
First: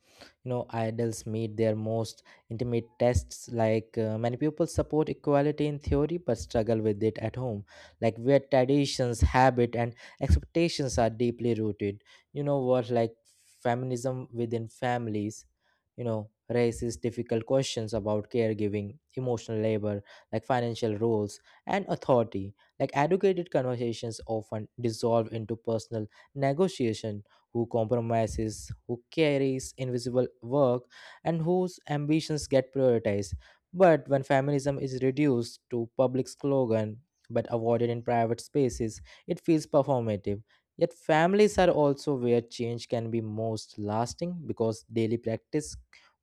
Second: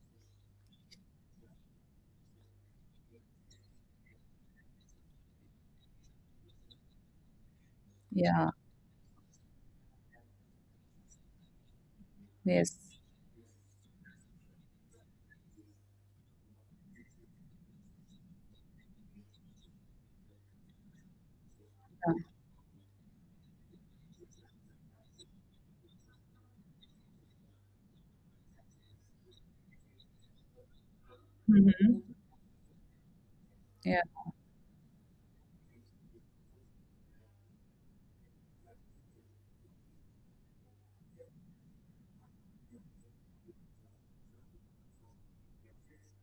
[SPEAKER 1] you know idols meet their most intimate tests like many people support equality in theory but struggle with it at home, like where
[SPEAKER 2] Yeah.
[SPEAKER 1] traditions habit and expectations are deeply rooted. You know
[SPEAKER 2] Yes.
[SPEAKER 1] what, like feminism within families, you know, raises difficult questions about caregiving emotional labor, like financial roles and
[SPEAKER 2] Yeah.
[SPEAKER 1] authority. Like educated conversations often dissolve into personal negotiation. Who compromises, who carries invisible work, and whose
[SPEAKER 2] Mhm.
[SPEAKER 1] ambitions get prioritized.
[SPEAKER 2] Yeah.
[SPEAKER 1] But when feminism is reduced to public slogan but avoided in private spaces, it feels performative. Yet families are also where change can be most lasting because daily practice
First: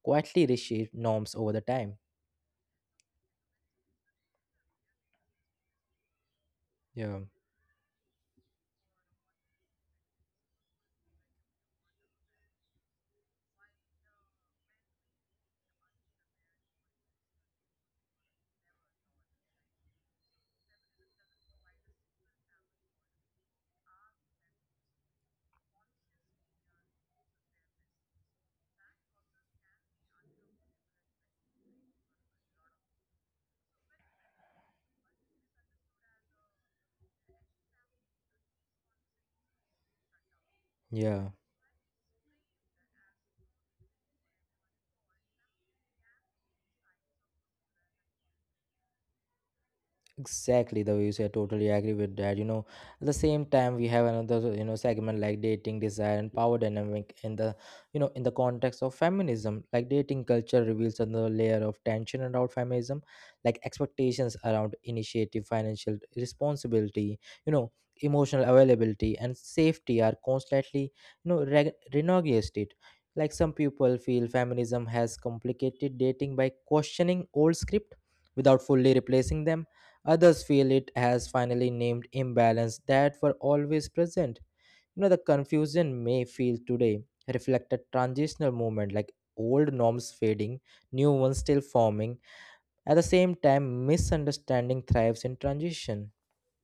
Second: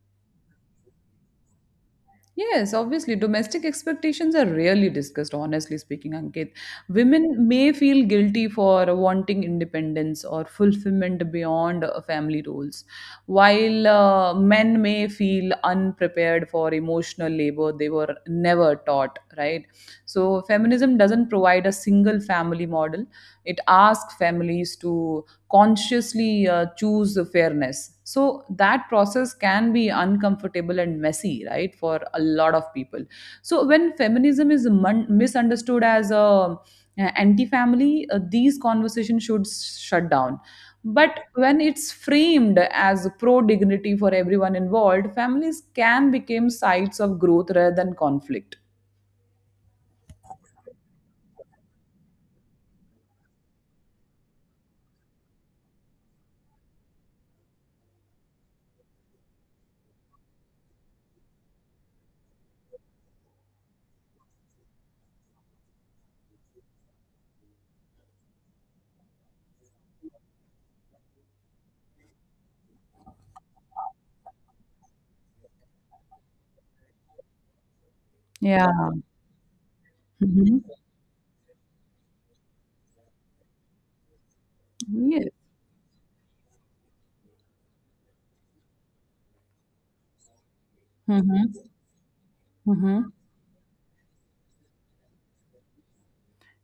[SPEAKER 1] quietly reshape norms over the time.
[SPEAKER 2] Yes, obviously, domestic expectations are rarely discussed, honestly speaking, Ankit.
[SPEAKER 1] Yeah,
[SPEAKER 2] Women may feel guilty for wanting independence or fulfillment beyond family roles, while men may feel unprepared for emotional labor they were never taught, right? So, feminism doesn't provide a single family model, it asks families to consciously choose the fairness, so that process can be uncomfortable and messy, right, for a lot of people. So when feminism is misunderstood as a anti family, these conversations should shut down. But
[SPEAKER 1] yeah.
[SPEAKER 2] when it's framed as pro dignity for everyone involved, families can become sites of growth rather than conflict.
[SPEAKER 1] Exactly, the way you say, I totally agree with that. You know, at the same time, we have another, you know, segment like dating, desire, and power dynamic in the, you know, in the context of feminism. Like dating culture reveals another layer of tension around feminism, like expectations around initiative, financial responsibility, you know, emotional availability, and safety are constantly, you know, renegotiated. Like some people feel feminism has complicated dating by questioning old script without
[SPEAKER 2] Yeah.
[SPEAKER 1] fully replacing them. Others
[SPEAKER 2] Mhm.
[SPEAKER 1] feel it has finally named imbalance that were always present. You know, the
[SPEAKER 2] Yes.
[SPEAKER 1] confusion may feel today reflected transitional movement, like old norms fading, new ones still
[SPEAKER 2] Hmm.
[SPEAKER 1] forming. At the
[SPEAKER 2] Hmm.
[SPEAKER 1] same time, misunderstanding thrives in transition.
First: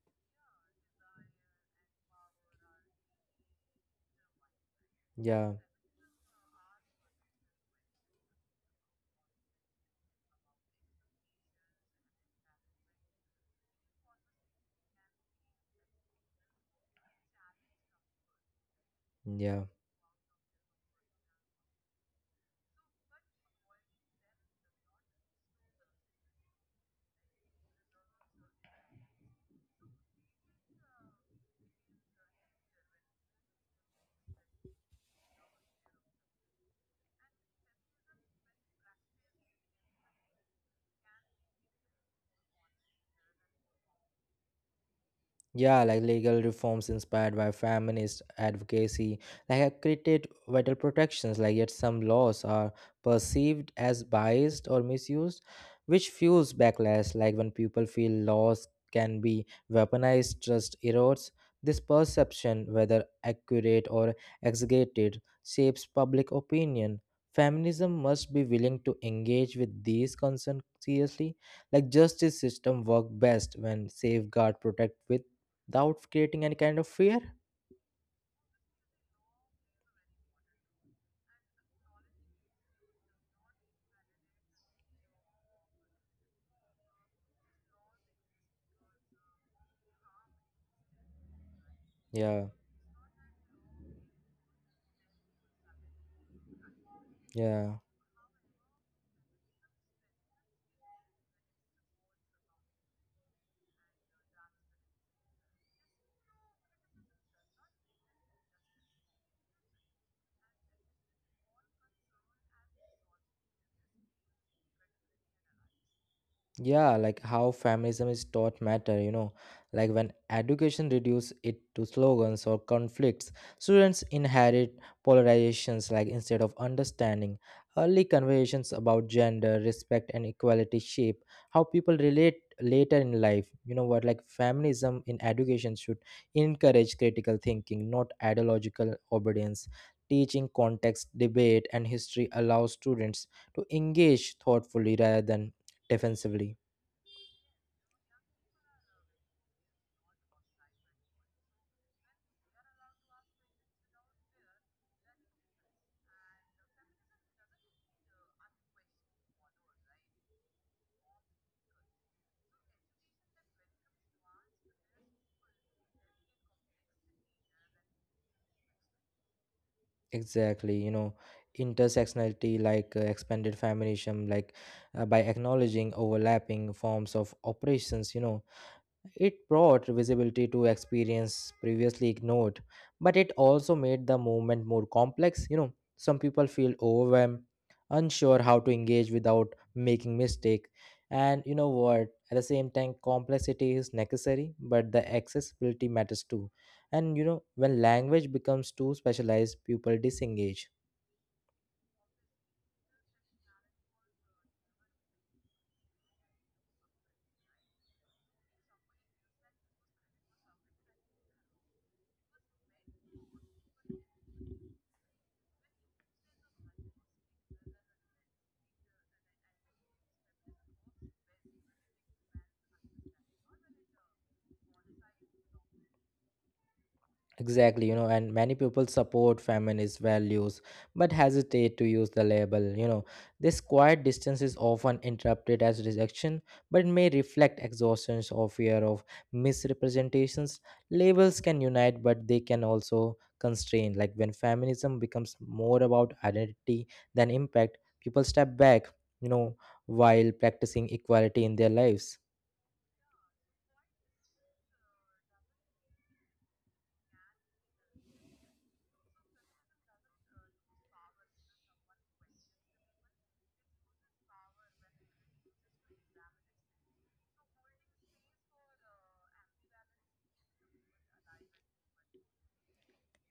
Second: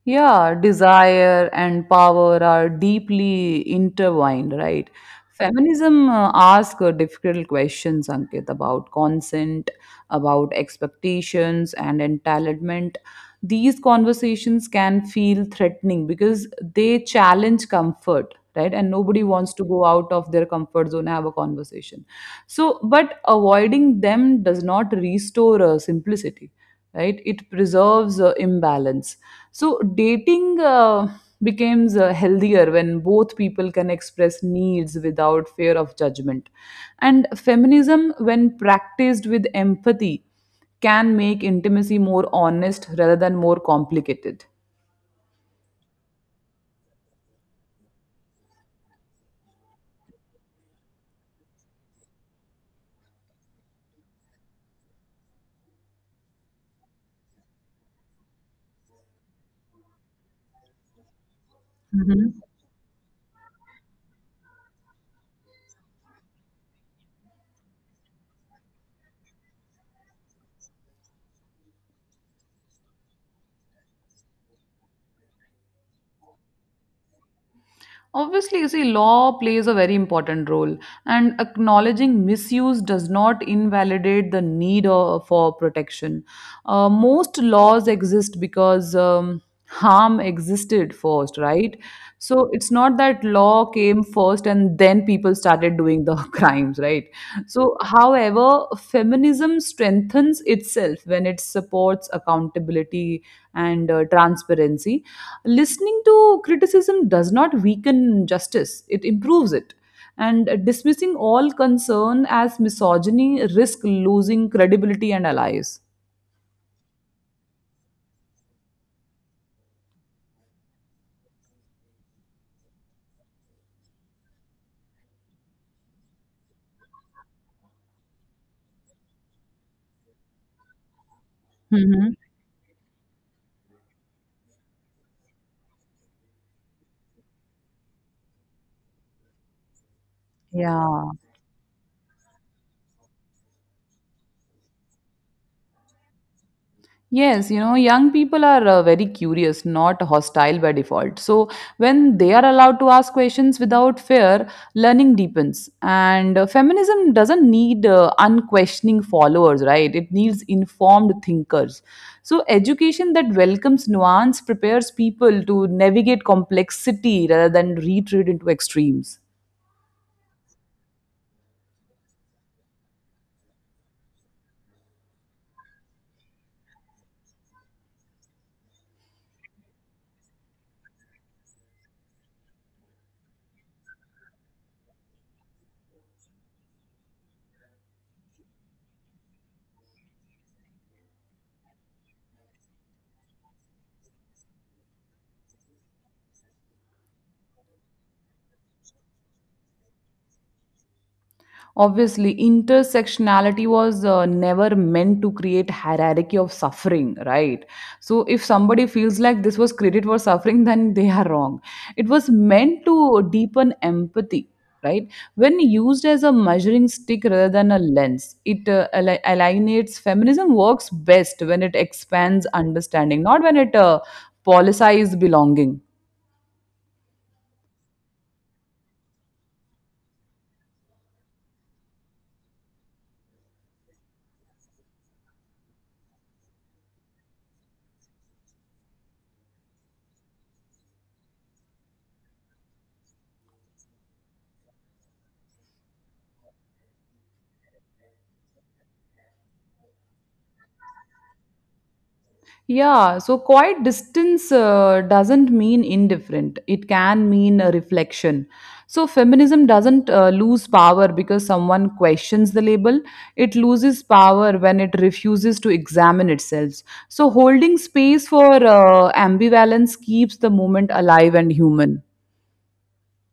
[SPEAKER 2] Yeah, desire and power are deeply intertwined, right?
[SPEAKER 1] Yeah,
[SPEAKER 2] Feminism asks difficult questions, Ankit, about consent, about expectations, and entitlement. These conversations can feel threatening because they challenge comfort, right? And nobody wants to
[SPEAKER 1] yeah.
[SPEAKER 2] go out of their comfort zone and have a conversation. So, but avoiding them does not restore simplicity, right? It preserves imbalance. So dating becomes healthier when both people can express needs without fear of judgment, and feminism, when practiced with empathy, can make intimacy more honest rather than more complicated.
[SPEAKER 1] Yeah, like legal reforms inspired by feminist advocacy, like have created vital protections, like yet some laws are perceived as biased or misused, which fuels backlash. Like when people feel laws can be weaponized, trust erodes. This
[SPEAKER 2] Mhm.
[SPEAKER 1] perception, whether accurate or exaggerated, shapes public opinion. Feminism must be willing to engage with these concerns seriously. Like justice system work best when safeguard protect with without creating any kind of fear.
[SPEAKER 2] Obviously, you see, law plays a very important role, and acknowledging misuse does not invalidate the need for protection. Most laws exist because harm existed first, right? So
[SPEAKER 1] Yeah,
[SPEAKER 2] it's not that law came first and then people started doing the crimes, right? Right.
[SPEAKER 1] yeah.
[SPEAKER 2] So, however, feminism strengthens itself when it supports accountability and transparency. Listening to criticism does not weaken justice, it improves it. And dismissing all concern as misogyny risks losing credibility and allies.
[SPEAKER 1] Yeah, like how feminism is taught matter, you know, like when education reduces it to slogans or conflicts, students inherit polarizations like instead of understanding. Early conversations about gender, respect, and equality shape how people
[SPEAKER 2] Hmm.
[SPEAKER 1] relate later in life. You know what, like feminism in education should encourage critical thinking, not ideological obedience. Teaching
[SPEAKER 2] Yeah.
[SPEAKER 1] context, debate, and history allows students to engage thoughtfully rather than defensively.
[SPEAKER 2] Yes, you know, young people are very curious, not hostile by default. So, when they are allowed to ask questions without fear, learning deepens. And feminism doesn't need unquestioning followers, right? It needs informed thinkers. So, education that welcomes nuance prepares people to navigate complexity rather than retreat into extremes.
[SPEAKER 1] Exactly, you know, intersectionality like expanded feminism, like by acknowledging overlapping forms of operations, you know, it brought visibility to experience previously ignored, but it also made the movement more complex. You know, some people feel overwhelmed, unsure how to engage without making mistake. And you know what? At the same time, complexity is necessary, but the accessibility matters too. And you know, when language becomes too specialized, people disengage.
[SPEAKER 2] Obviously, intersectionality was never meant to create hierarchy of suffering, right? So if somebody feels like this was credit for suffering, then they are wrong. It was meant to deepen empathy, right? When used as a measuring stick rather than a lens, it alienates. Feminism works best when it expands understanding, not when it policies belonging.
[SPEAKER 1] Exactly, you know, and many people support feminist values but hesitate to use the label. You know, this quiet distance is often interpreted as rejection but may reflect exhaustion or fear of misrepresentations. Labels can unite but they can also constrain. Like when feminism becomes more about identity than impact, people step back, you know, while practicing equality in their lives.
[SPEAKER 2] Yeah, so quiet distance doesn't mean indifferent. It can mean a reflection. So feminism doesn't lose power because someone questions the label. It loses power when it refuses to examine itself. So holding space for ambivalence keeps the movement alive and human.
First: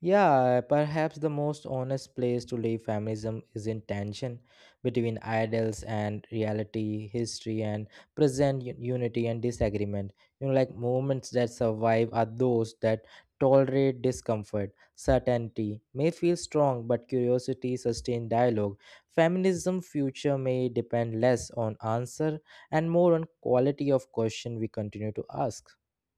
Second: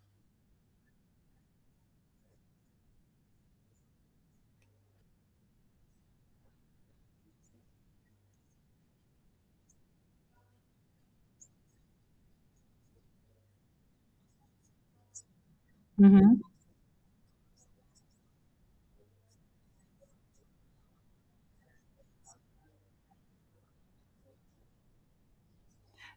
[SPEAKER 1] Yeah, perhaps the most honest place to leave feminism is in tension between ideals and reality, history and present unity and disagreement. You know, like moments that survive are those that tolerate discomfort. Certainty may feel
[SPEAKER 2] Mhm.
[SPEAKER 1] strong, but curiosity sustains dialogue. Feminism future may depend less on answer and more on quality of question we continue to ask.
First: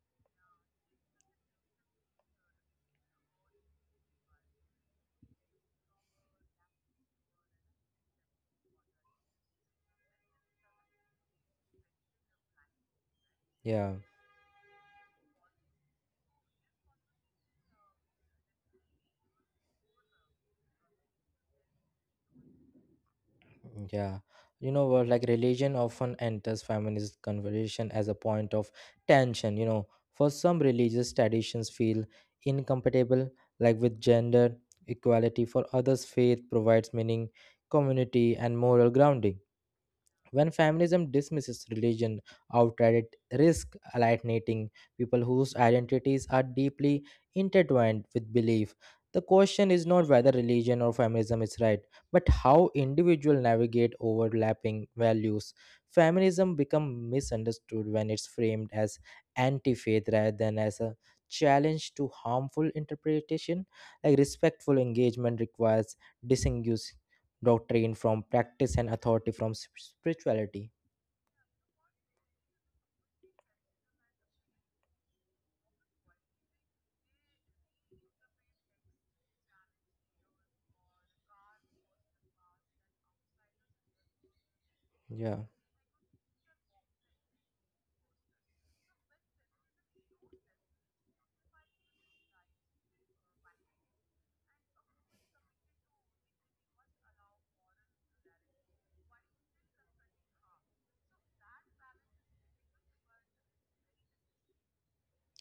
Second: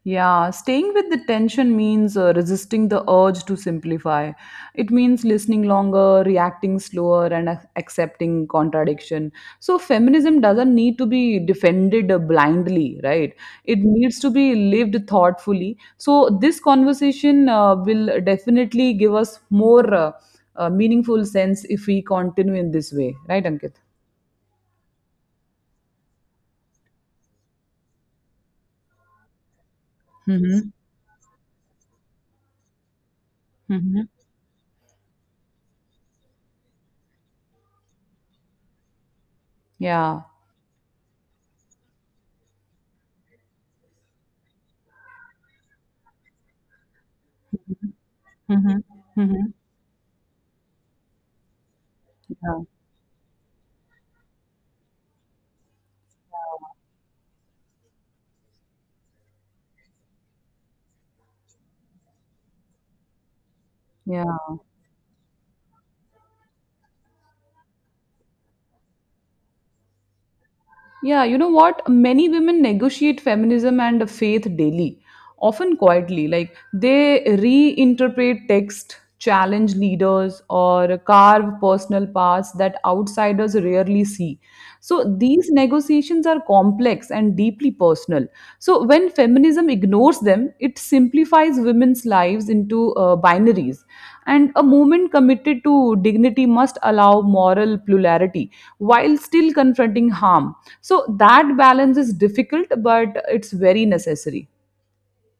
[SPEAKER 2] Yeah, staying with the tension means resisting the urge to simplify. It means listening longer, reacting slower, and accepting contradiction. So, feminism doesn't need to be defended blindly, right? It
[SPEAKER 1] Yeah.
[SPEAKER 2] needs to be lived thoughtfully. So, this conversation will definitely give us more meaningful sense if we continue in this way, right, Ankit?
[SPEAKER 1] Yeah, you know what? Like religion often enters feminist conversation as a point of tension. You know, for some
[SPEAKER 2] Mm-hmm.
[SPEAKER 1] religious traditions feel incompatible, like with
[SPEAKER 2] Mm-hmm.
[SPEAKER 1] gender equality. For others, faith provides meaning, community, and moral grounding.
[SPEAKER 2] Yeah.
[SPEAKER 1] When feminism dismisses religion outright, it risks alienating people whose identities are deeply intertwined with belief.
[SPEAKER 2] Mm-hmm.
[SPEAKER 1] The
[SPEAKER 2] Mm-hmm.
[SPEAKER 1] question is not whether religion or feminism is right, but
[SPEAKER 2] Yeah.
[SPEAKER 1] how individuals navigate overlapping values. Feminism becomes misunderstood when it's framed as anti faith rather than as a challenge to harmful interpretation. Like
[SPEAKER 2] Yeah.
[SPEAKER 1] respectful engagement requires disengagement doctrine from practice and authority from spirituality.
[SPEAKER 2] Yeah, you know what? Many women negotiate feminism and faith daily, often quietly. Like they reinterpret text, challenge leaders, or carve personal paths that outsiders rarely see. So
[SPEAKER 1] Yeah,
[SPEAKER 2] these negotiations are complex and deeply personal. So when feminism ignores them, it simplifies women's lives into binaries. And a movement committed to dignity must allow moral plurality while still confronting harm. So that balance is difficult, but it's very necessary.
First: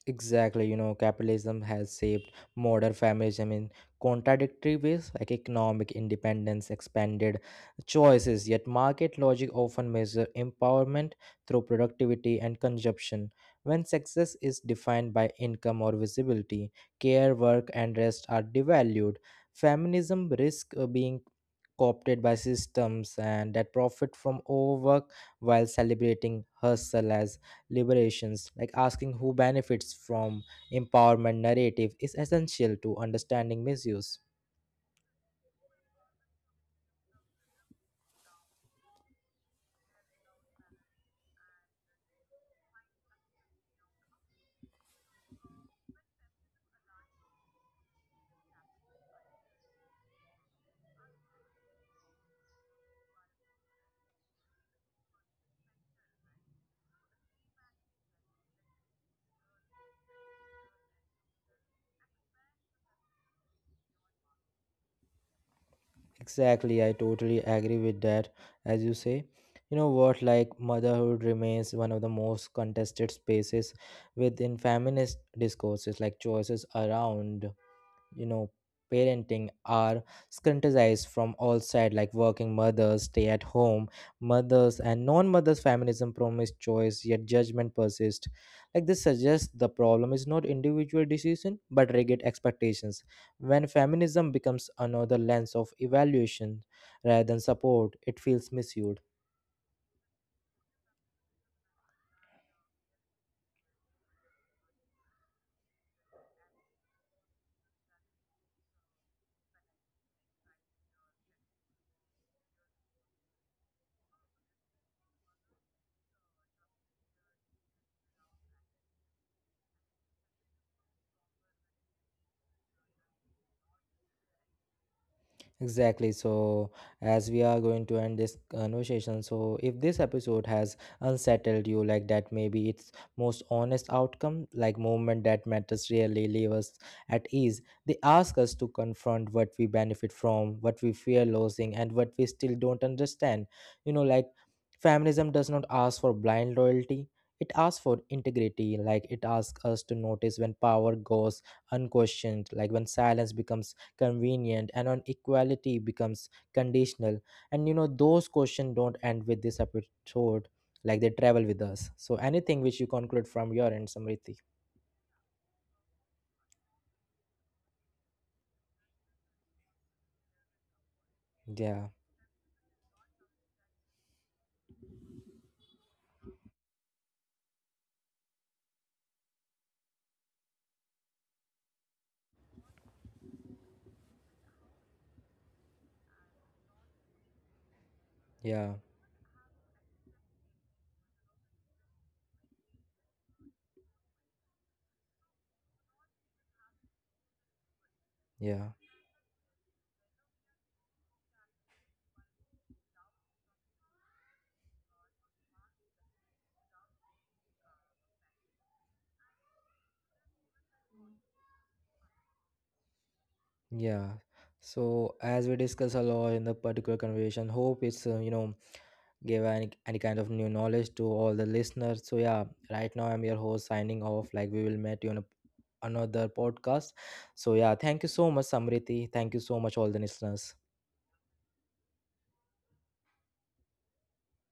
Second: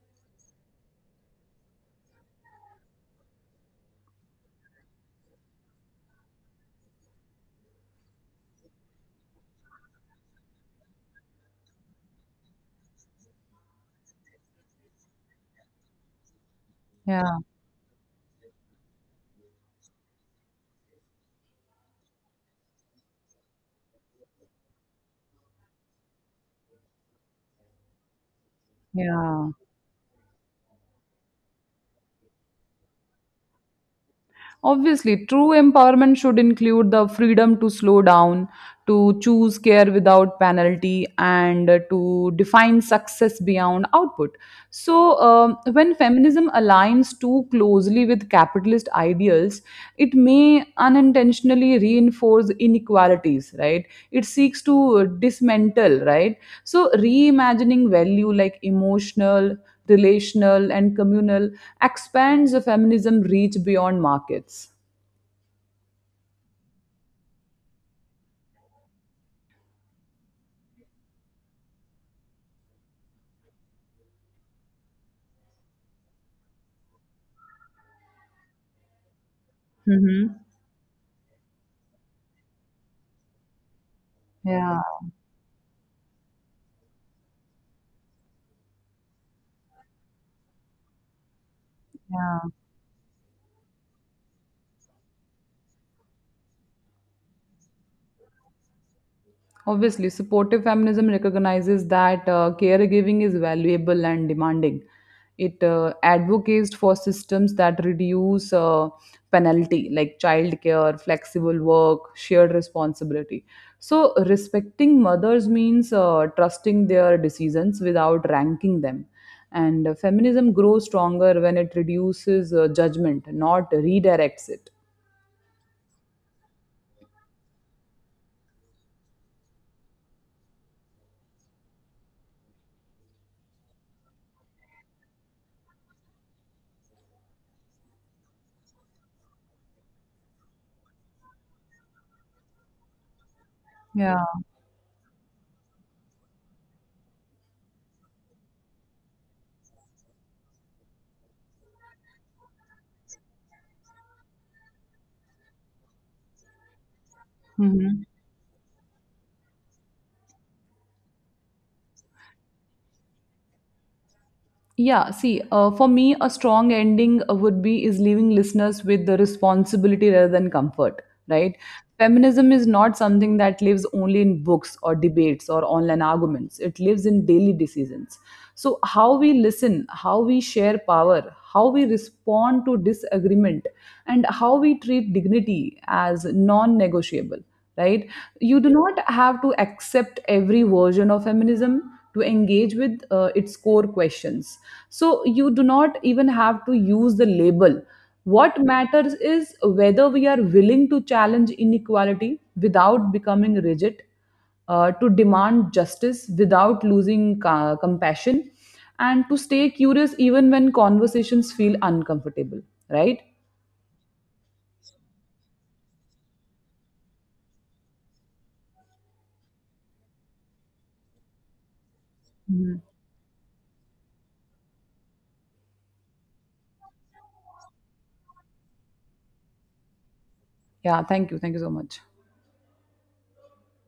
[SPEAKER 1] exactly, you know, capitalism has shaped modern feminism in contradictory ways, like economic independence expanded choices, yet market logic often measures empowerment through productivity and consumption. When success is defined by income or visibility, care
[SPEAKER 2] Yeah,
[SPEAKER 1] work and rest are devalued. Feminism risks being co-opted by systems and that profit from overwork while celebrating hustle as liberations. Like asking who
[SPEAKER 2] yeah.
[SPEAKER 1] benefits from empowerment narrative is essential to understanding misuse.
[SPEAKER 2] Obviously, true empowerment should include the freedom to slow down, to choose care without penalty, and to define success beyond output. So, when feminism aligns too closely with capitalist ideals, it may unintentionally reinforce inequalities, right? It seeks to dismantle, right? So, reimagining value like emotional, relational, and communal expands the feminism reach beyond markets.
[SPEAKER 1] Exactly, I totally agree with that. As you say, you know what, like motherhood remains one of the most contested spaces within feminist discourses, like choices around, you know, parenting are
[SPEAKER 2] Hmm.
[SPEAKER 1] scrutinized from all sides, like working mothers, stay at home
[SPEAKER 2] Yeah,
[SPEAKER 1] mothers, and non-mothers. Feminism promise choice yet judgment persists. Like this suggests the problem is not individual decision but rigid
[SPEAKER 2] yeah.
[SPEAKER 1] expectations. When feminism becomes another lens of evaluation rather than support, it feels misused.
[SPEAKER 2] Obviously, supportive feminism recognizes that caregiving is valuable and demanding. It advocates for systems that reduce penalty, like childcare, flexible work, shared responsibility. So, respecting mothers means trusting their decisions without ranking them. And feminism grows stronger when it reduces judgment, not redirects it.
[SPEAKER 1] Exactly. So, as we are going to end this conversation, so if this episode has unsettled you like that, maybe its most honest outcome, like movement that matters really leave us at ease. They ask us to confront what we benefit from, what we fear losing, and what we still don't understand. You know,
[SPEAKER 2] Yeah.
[SPEAKER 1] like feminism does not ask for blind loyalty. It asks for integrity, like it asks us to notice when power goes unquestioned, like when silence becomes convenient and on equality becomes conditional. And you know
[SPEAKER 2] Mhm.
[SPEAKER 1] those questions don't end with this episode, like they travel with us. So anything which you conclude from your end, Samriti?
[SPEAKER 2] Yeah, see, for me, a strong ending would be is leaving listeners with the responsibility rather than comfort, right?
[SPEAKER 1] Yeah,
[SPEAKER 2] Feminism is not something that lives only in books or debates or online arguments. It lives in daily decisions. So, how we listen, how we share power, how we respond to disagreement, and how we treat dignity as non negotiable, right? You do
[SPEAKER 1] yeah,
[SPEAKER 2] not have to accept every version of feminism to engage with its core questions, so you do not even have to use the label. What
[SPEAKER 1] yeah,
[SPEAKER 2] matters is whether we are willing to challenge inequality without becoming rigid, to demand justice without losing compassion, and to stay curious even when conversations feel uncomfortable, right?
[SPEAKER 1] yeah. So as we discuss a lot in the particular conversation, hope it's, you know, give any kind of new knowledge to all the listeners. So yeah,
[SPEAKER 2] Mhm.
[SPEAKER 1] right now I'm your host signing off, like we will meet you on a, another podcast. So yeah, thank you so much Samriti, thank you so much all the listeners.
[SPEAKER 2] Yeah, thank you, thank you so much.